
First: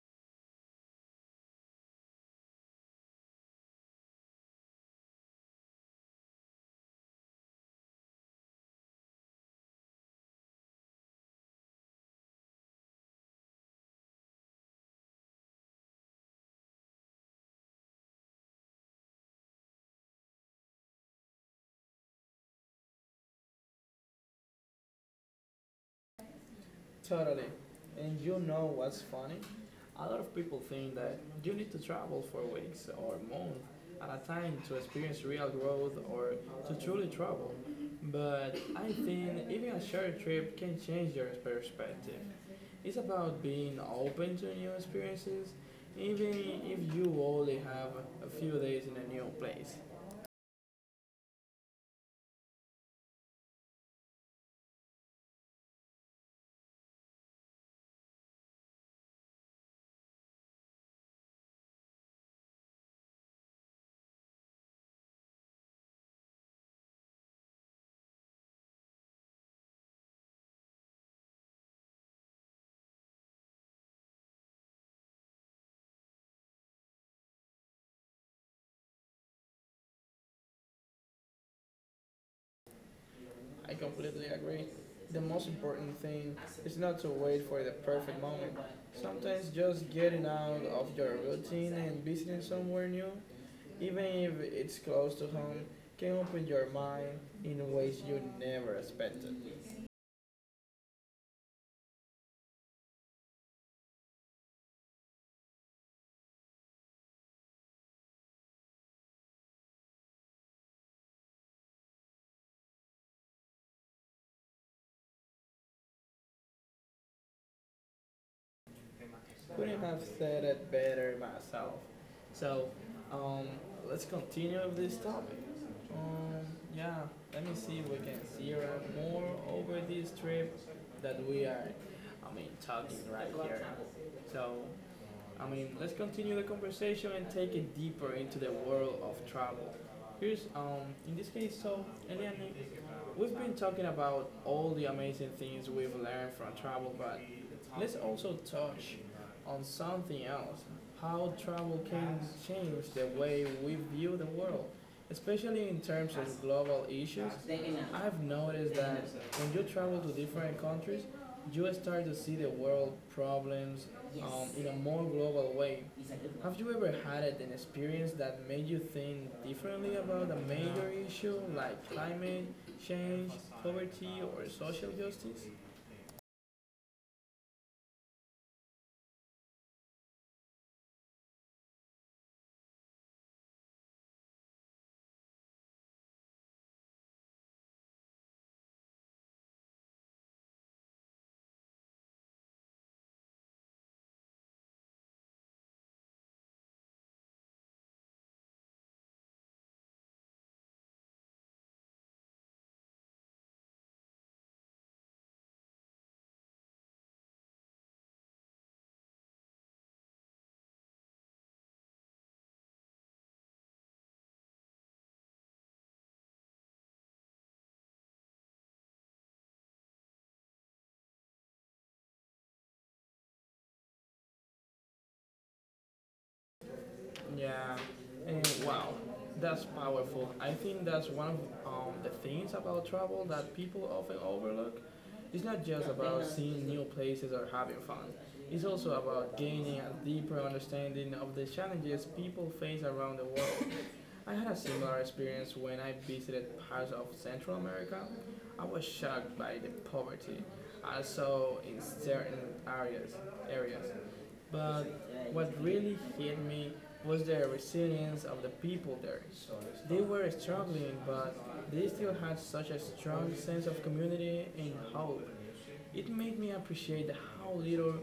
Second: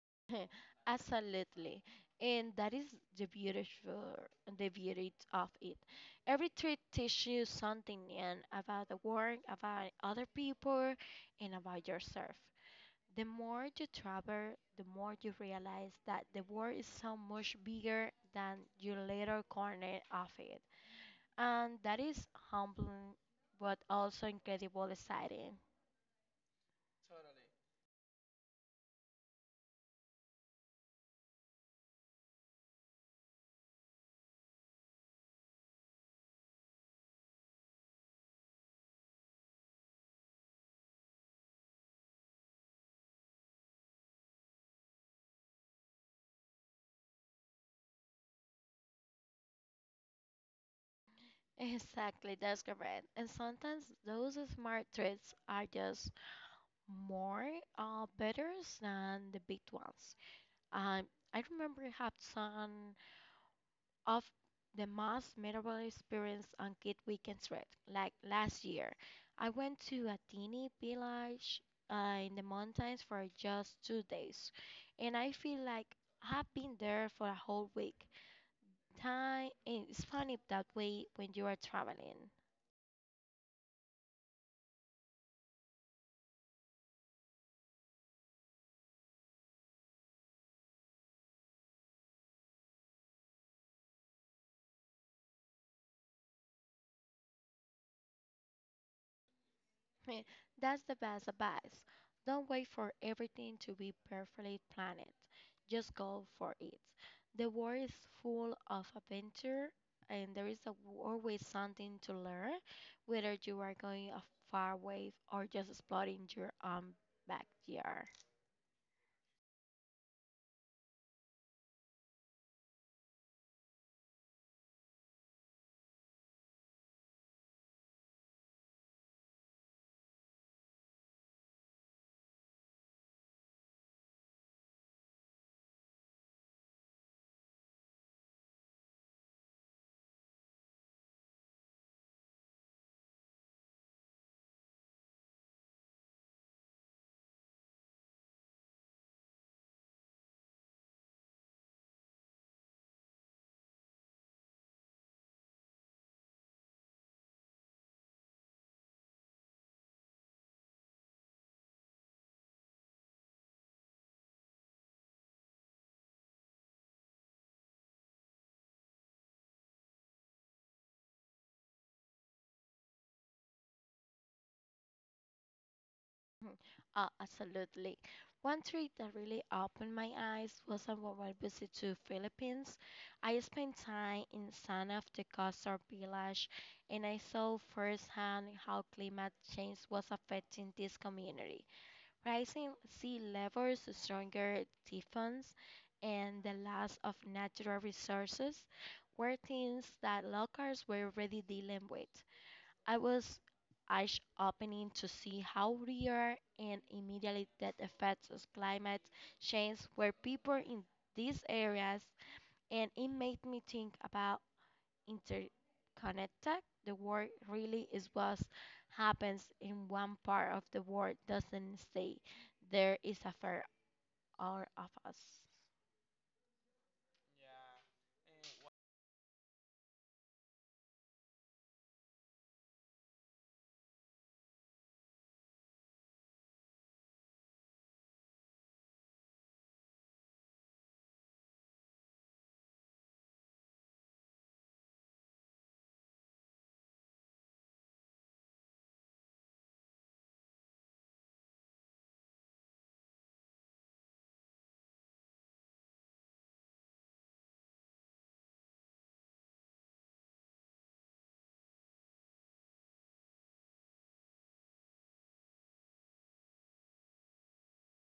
S2: [LAUGHS] Absolutely. And that is the beautiful, the beauty of it. Every trip teaches you something and about the world, about other people, and about yourself. The more you travel, the more you realize that the world is so much bigger than your little corner of it. And that is humbling, but also incredible exciting. [LAUGHS]
S1: Totally. And you know what's funny? A lot of people think that you need to travel for weeks or months at a time to experience real growth or to truly travel. But I think even a short trip can change your perspective. It's about being open to new experiences, even if you only have a few days in a new place.
S2: Exactly, that's correct. And sometimes those smart trips are just more betters than the big ones. Um, I remember I had some of the most memorable experience on Kid Weekend Trip, like last year. I went to a teeny village in the mountains for just 2 days, and I feel like I've been there for a whole week. Time, it's funny that way when you are traveling.
S1: I completely agree. The most important thing is not to wait for the perfect moment. Sometimes just getting out of your routine and visiting somewhere new, even if it's close to home, can open your mind in ways you never expected.
S2: Heh, that's the best advice. Don't wait for everything to be perfectly planned. Just go for it. The world is full of adventure, and there is always something to learn, whether you are going a far way or just exploring your own backyard.
S1: Couldn't have said it better myself. So, um, let's continue with this topic. Um, yeah, let me see if we can see around more over this trip that I mean, talking right here. So, I mean, let's continue the conversation and take it deeper into the world of travel. Here's, in this case, so, Eliane, we've been talking about all the amazing things we've learned from travel, but let's also touch on something else how travel can change the way we view the world, especially in terms of global issues. I've noticed that when you travel to different countries, you start to see the world problems yes, in a more global way. Have you ever had an experience that made you think differently about a major issue like climate change, poverty, or social justice?
S2: Mhm. Absolutely. One trip that really opened my eyes was on my visit to Philippines. I spent time in San of the Costa village and I saw firsthand how climate change was affecting this community. Rising sea levels, stronger typhoons, and the loss of natural resources were things that locals were already dealing with. I was eyes opening to see how real and immediately that effects of climate change were people in these areas, and it made me think about interconnected. The world really is what happens in one part of the world doesn't stay there is a fair all of us.
S1: Yeah, and wow, that's powerful. I think that's one of the things about travel that people often overlook. It's not just about seeing new places or having fun. It's also about gaining a deeper understanding of the challenges people face around the world. I had a similar experience when I visited parts of Central America. I was shocked by the poverty I saw in certain areas, areas, but what really hit me was the resilience of the people there. They were struggling, but they still had such a strong sense of community and hope. It made me appreciate how little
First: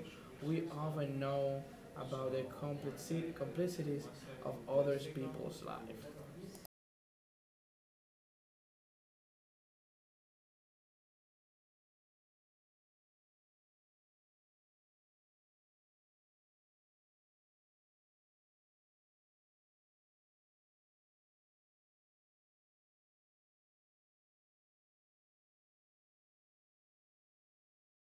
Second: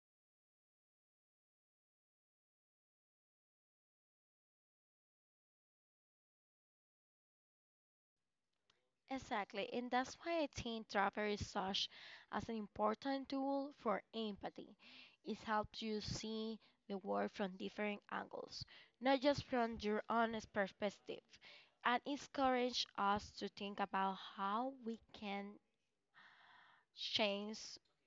S1: we often know about the complexities of other people's lives.
S2: Exactly, and that's why I think Trapper is such as an important tool for empathy. It helps you see the world from different angles, not just from your own perspective, and it encourages us to think about how we can change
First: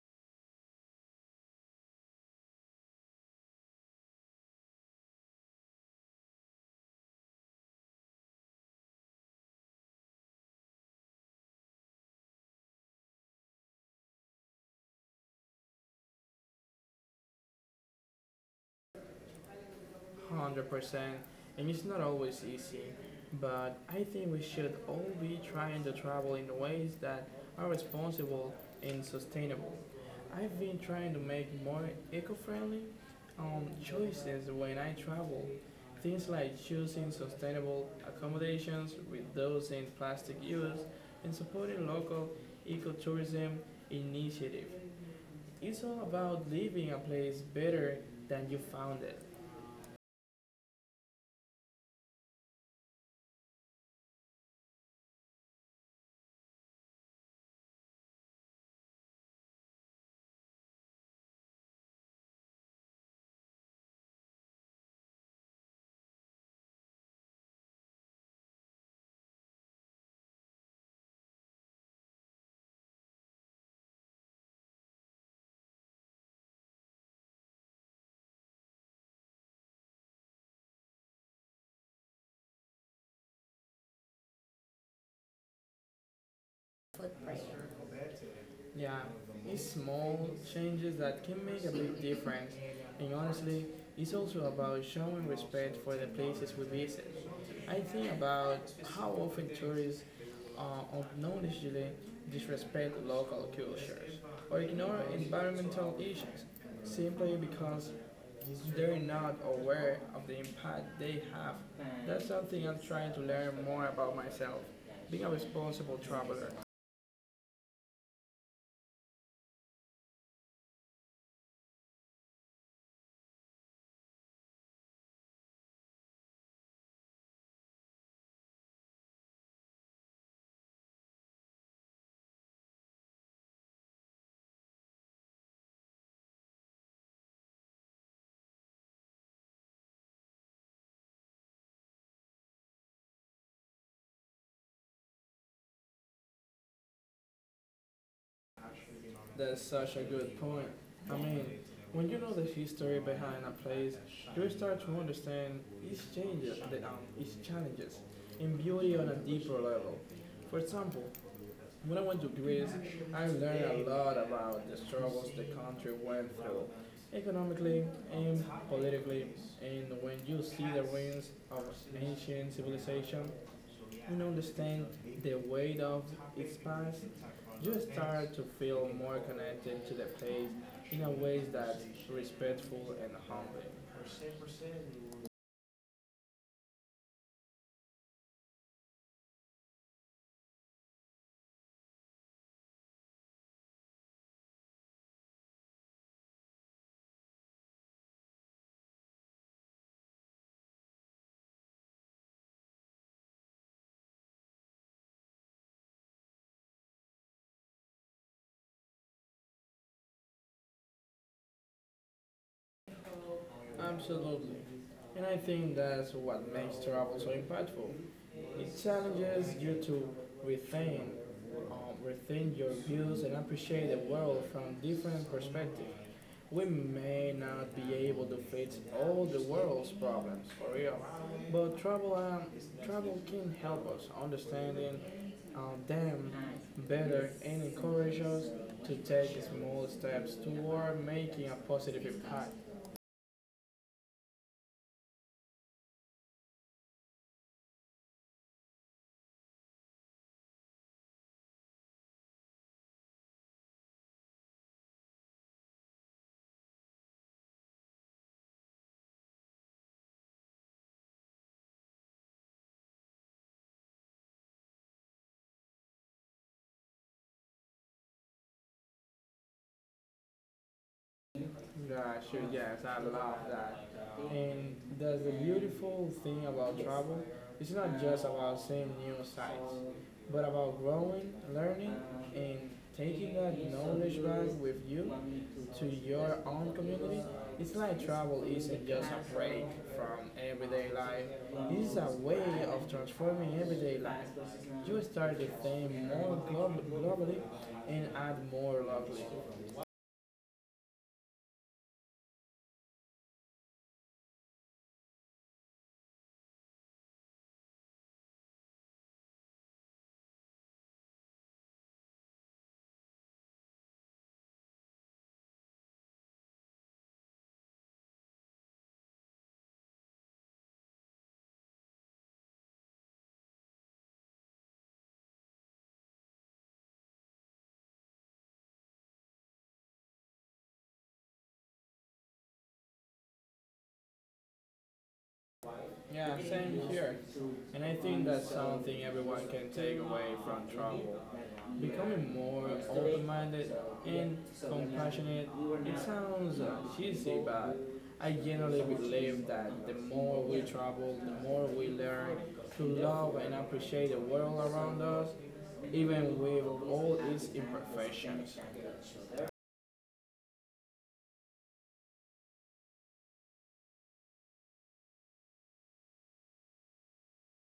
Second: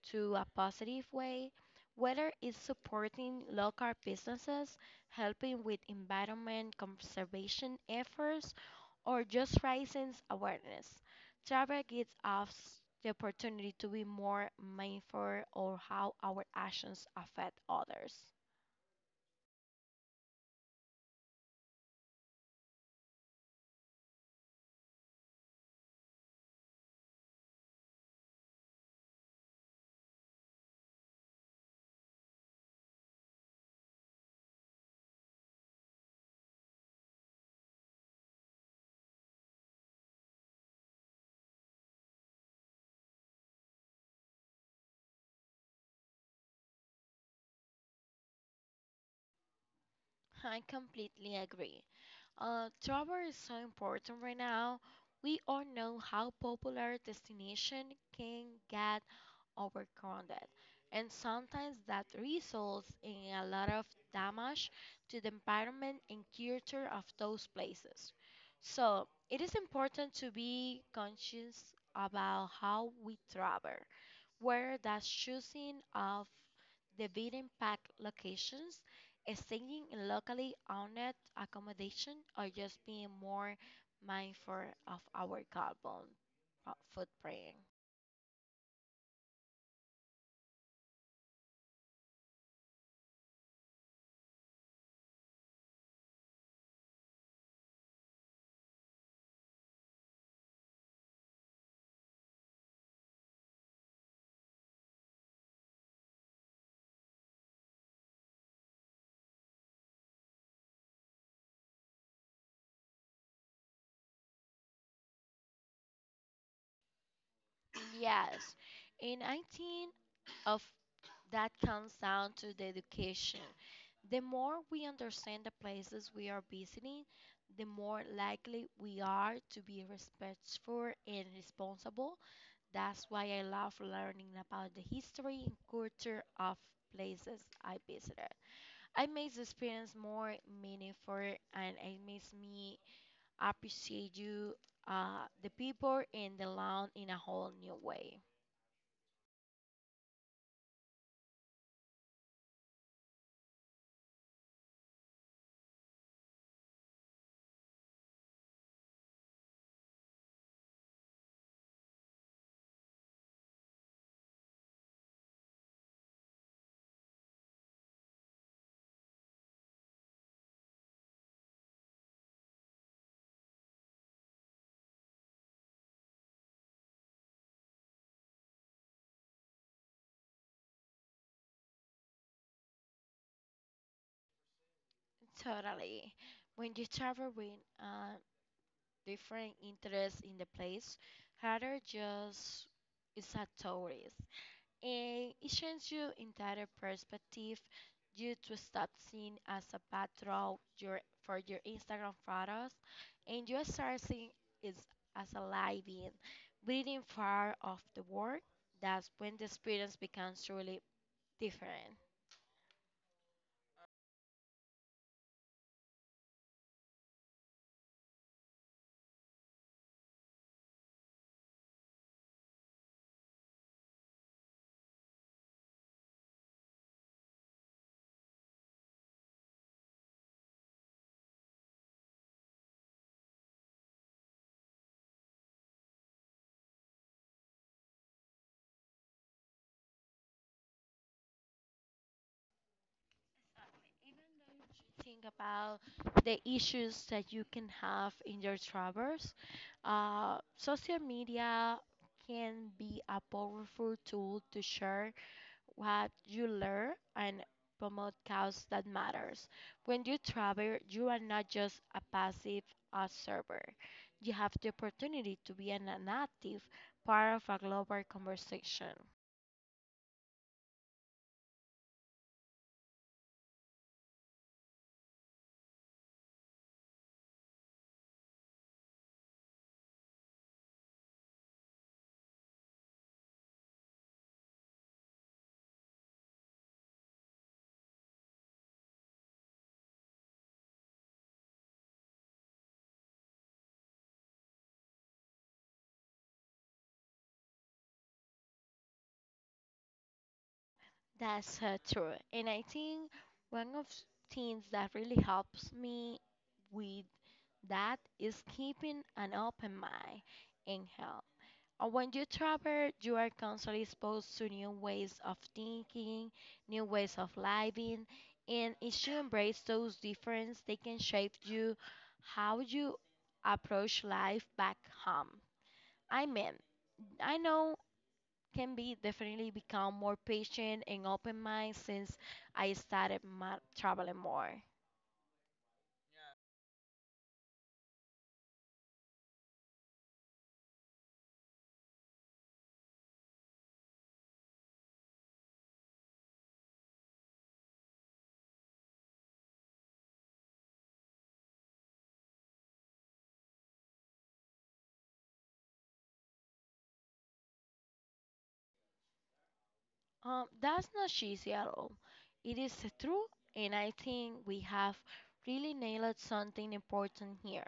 S2: to a positive way, whether it's supporting local businesses, helping with environment conservation efforts, or just raising awareness. Travel gives us the opportunity to be more mindful of how our actions affect others.
S1: 100%, and it's not always easy, but I think we should all be trying to travel in ways that are responsible and sustainable. I've been trying to make more eco-friendly choices when I travel, things like choosing sustainable accommodations, reducing plastic use, and supporting local ecotourism initiative. It's all about leaving a place better than you found it.
S2: I completely agree. Travel is so important right now. We all know how popular destination can get overcrowded, and sometimes that results in a lot of damage to the environment and culture of those places. So it is important to be conscious about how we travel where the choosing of the beaten path locations, staying in locally owned accommodation, or just being more mindful of our carbon footprint.
S1: Yeah, it's small changes that can make a big difference. And honestly, it's also about showing respect for the places we visit. I think about how often tourists uh, unknowingly disrespect local cultures or ignore environmental issues simply because they're not aware of the impact they have. That's something I'm trying to learn more about myself, being a responsible traveler.
S2: Yes, and I think of that comes down to the education. The more we understand the places we are visiting, the more likely we are to be respectful and responsible. That's why I love learning about the history and culture of places I visited. I makes the experience more meaningful and it makes me appreciate you, the people and the land in a whole new way.
S1: That's such a good point. I mean, when you know the history behind a place, you start to understand its changes, its challenges, and beauty on a deeper level. For example, when I went to Greece, I learned a lot about the struggles the country went through, economically and politically. And when you see the ruins of ancient civilization, and understand the weight of its past, you start to feel more connected to the place in a way that's respectful and humble.
S2: Totally. When you travel with uh, different interests in the place, rather just it's a tourist, and it changes your entire perspective. You to stop seeing as a backdrop your for your Instagram photos, and you start seeing it as a living, breathing far off the world. That's when the experience becomes truly different.
S1: Absolutely. And I think that's what makes travel so impactful. It challenges you to rethink, rethink your views and appreciate the world from different perspectives. We may not be able to fix all the world's problems for real, but travel can help us understanding them better and encourage us to take small steps toward making a positive impact.
S2: Think about the issues that you can have in your travels. Social media can be a powerful tool to share what you learn and promote cause that matters. When you travel, you are not just a passive observer. You have the opportunity to be an active part of a global conversation.
S1: Gotcha, yes, I love that. And that's the beautiful thing about travel. It's not just about seeing new sights, but about growing, learning, and taking that knowledge back with you to your own community. It's like travel isn't just a break from everyday life, it's a way of transforming everyday life. You start to think more globally and add more locally.
S2: That's true. And I think one of s- things that really helps me with that is keeping an open mind and health. When you travel, you are constantly exposed to new ways of thinking, new ways of living, and if you embrace those differences, they can shape you how you approach life back home. I mean, I know can be definitely become more patient and open mind since I started my traveling more.
S1: Yeah, same here. And I think that's something everyone can take away from travel. Becoming more open minded and compassionate. It sounds cheesy, but I generally believe that the more we travel, the more we learn to love and appreciate the world around us, even with all its imperfections.
S2: That's not easy at all. It is true, and I think we have really nailed something important here.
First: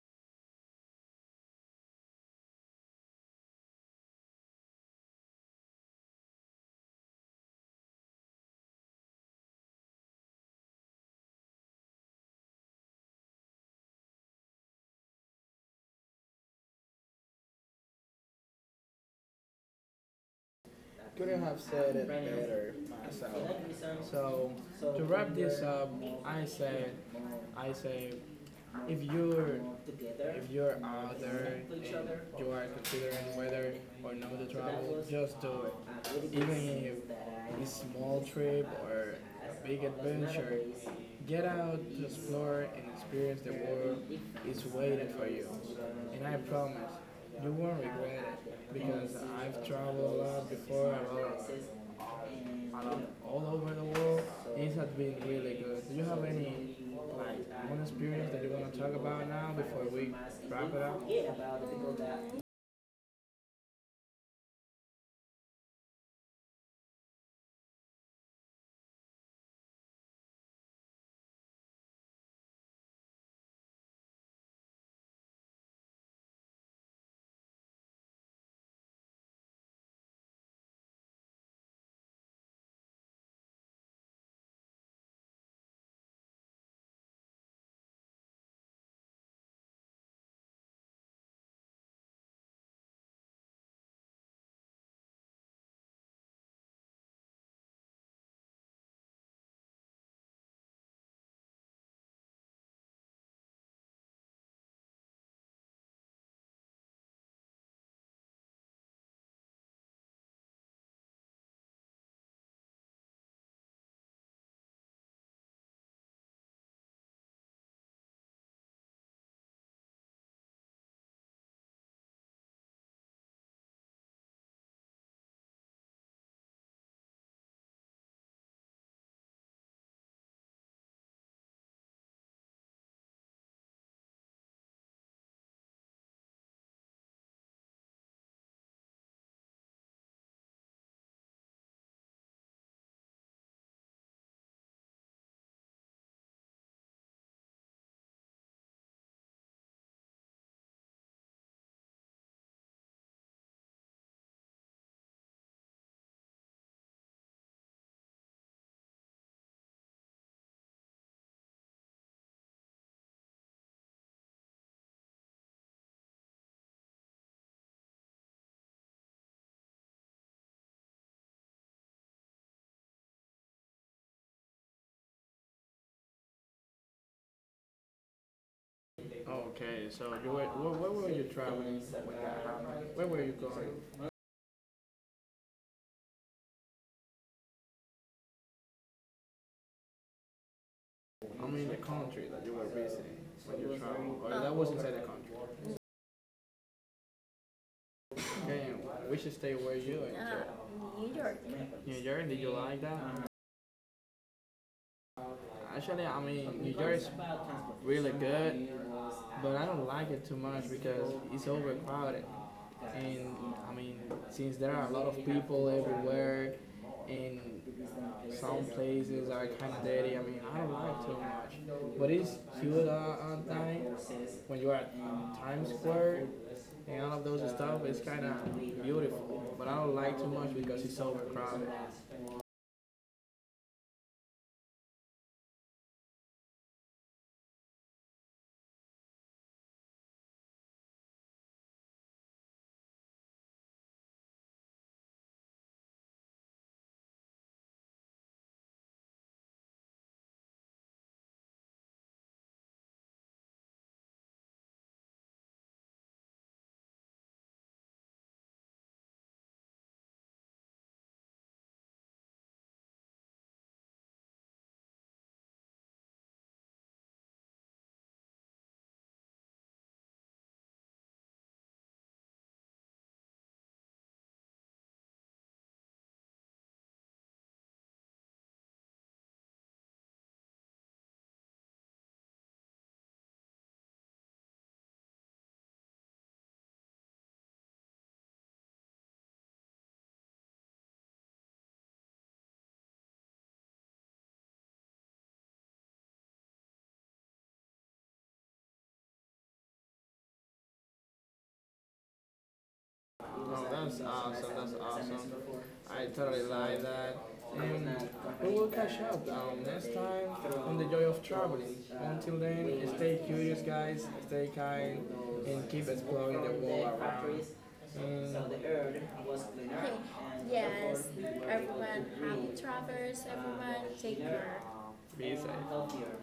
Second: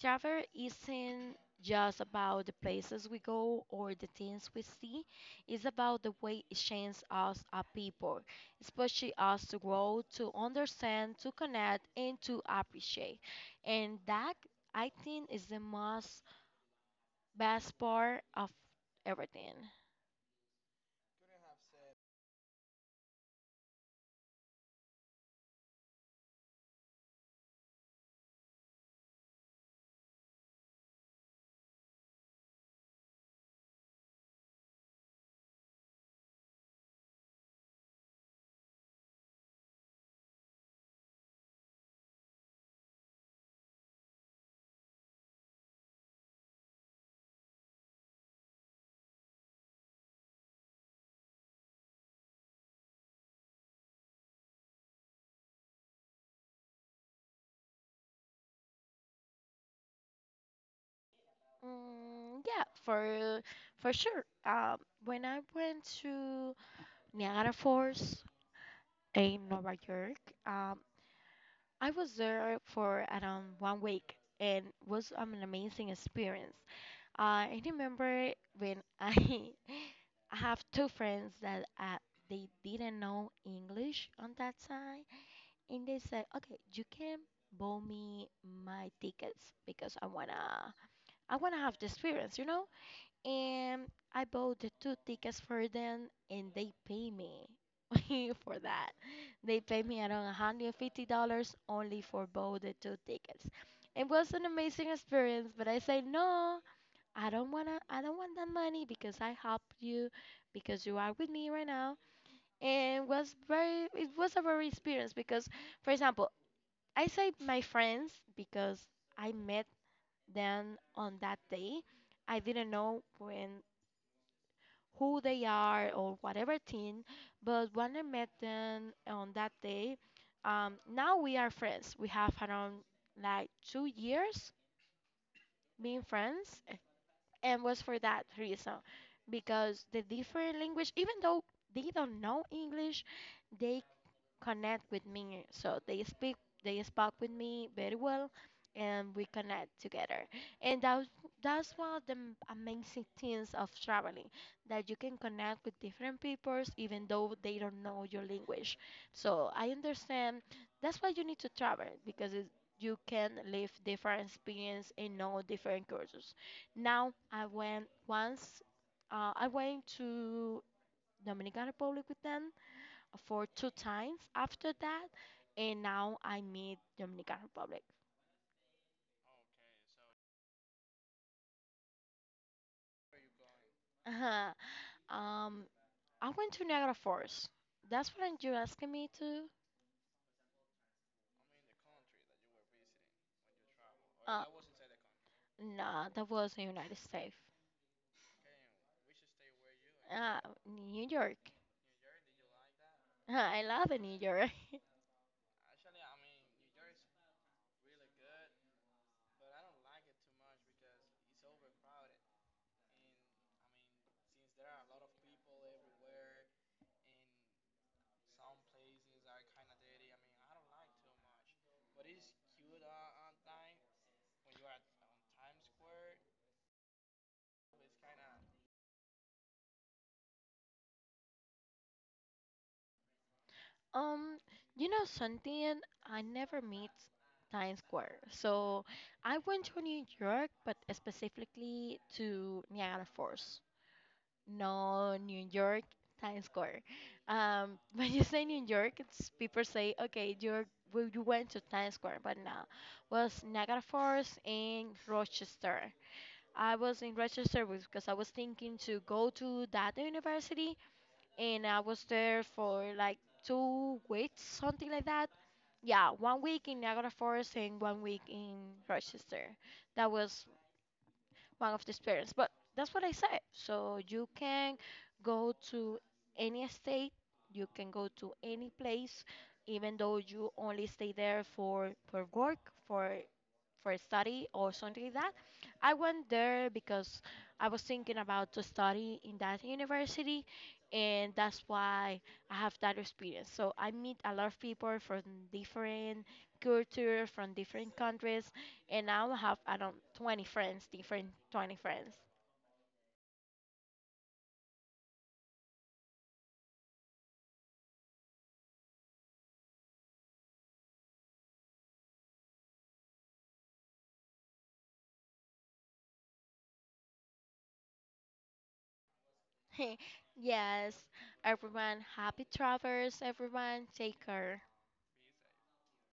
S2: Travel isn't just about the places we go or the things we see, it's about the way it changes us as people, especially us to grow, to understand, to connect, and to appreciate. And that, I think, is the most best part of everything.
S1: Couldn't have said it right, better myself. So to wrap this up, I said, I say, if you're if you're out there and you are considering whether or not to travel, just do it. Even if it's a small trip or a big adventure, get out to explore and experience the world is waiting for you. And I promise, you won't regret it because I've traveled a lot before. I'm all over the world. These have been really good. Do you have any like one experience that you want to talk about now before we wrap it up?
S2: Mm, yeah, for sure. When I went to Niagara Falls in Nova York, um, I was there for around 1 week and was an amazing experience. I remember when I [LAUGHS] I have two friends that they didn't know English on that time, and they said, "Okay, you can buy me my tickets because I wanna have the experience, you know." And I bought the two tickets for them, and they pay me [LAUGHS] for that. They pay me around $150 only for both the two tickets. It was an amazing experience, but I say no, I don't want that money because I helped you, because you are with me right now. And was very, it was a very experience because, for example, I say my friends because I met them on that day. I didn't know when who they are or whatever thing. But when I met them on that day, now we are friends. We have around like 2 years being friends, and was for that reason because the different language, even though they don't know English, they connect with me. So they speak, they spoke with me very well, and we connect together. And that's one of the m- amazing things of traveling, that you can connect with different peoples even though they don't know your language. So I understand that's why you need to travel because it, you can live different experience and know different cultures. Now I went once. I went to Dominican Republic with them for two times after that, and now I meet Dominican Republic.
S1: Okay, so you were, where were you traveling when that happened? Where were you going?
S2: [LAUGHS] Um, I went to Niagara Falls. That's what you're asking me to.
S1: I mean, the country that you were visiting when you traveled, or
S2: Uh,
S1: that was inside the country.
S2: nah, that was in the United States.
S1: Okay, and which state were you in?
S2: Ah, New
S1: New
S2: York.
S1: York. New York. Did you like that?
S2: [LAUGHS] I love New York. [LAUGHS]
S1: Actually, I mean, New York's really good, but I don't like it too much because it's overcrowded. And I mean, since there are a lot of people everywhere, and some places are kind of dirty, I mean, I don't like too much. But it's cute on time when you are at Times Square and all of those stuff. It's kind of beautiful, but I don't like too much because it's overcrowded.
S2: Um, you know something? I never meet Times Square. So I went to New York, but specifically to Niagara Falls. No, New York, Times Square. [LAUGHS] When you say New York, it's people say, okay, you're well, you went to Times Square, but no, was Niagara Falls in Rochester. I was in Rochester because I was thinking to go to that university, and I was there for like 2 weeks, something like that yeah, 1 week in Niagara Falls and 1 week in Rochester. That was one of these parents. But that's what I said. So you can go to any state, you can go to any place, even though you only stay there for work, for for study or something like that. I went there because I was thinking about to study in that university and that's why I have that experience. So I meet a lot of people from different culture, from different countries, and now I have around 20 friends, different 20 friends.
S1: Oh, that's awesome. That's awesome. I totally like that. And we will catch up next time on the joy of traveling. Until then, stay curious, guys. Stay kind and keep exploring the world around. Mm. So and the earth was cleaner.
S2: [LAUGHS]
S1: Okay.
S2: Yes,
S1: Yes, everyone,
S2: everyone, happy
S1: happy
S2: travels,
S1: travels,
S2: everyone,
S1: everyone, take
S2: take
S1: care.
S2: care.
S1: Be safe.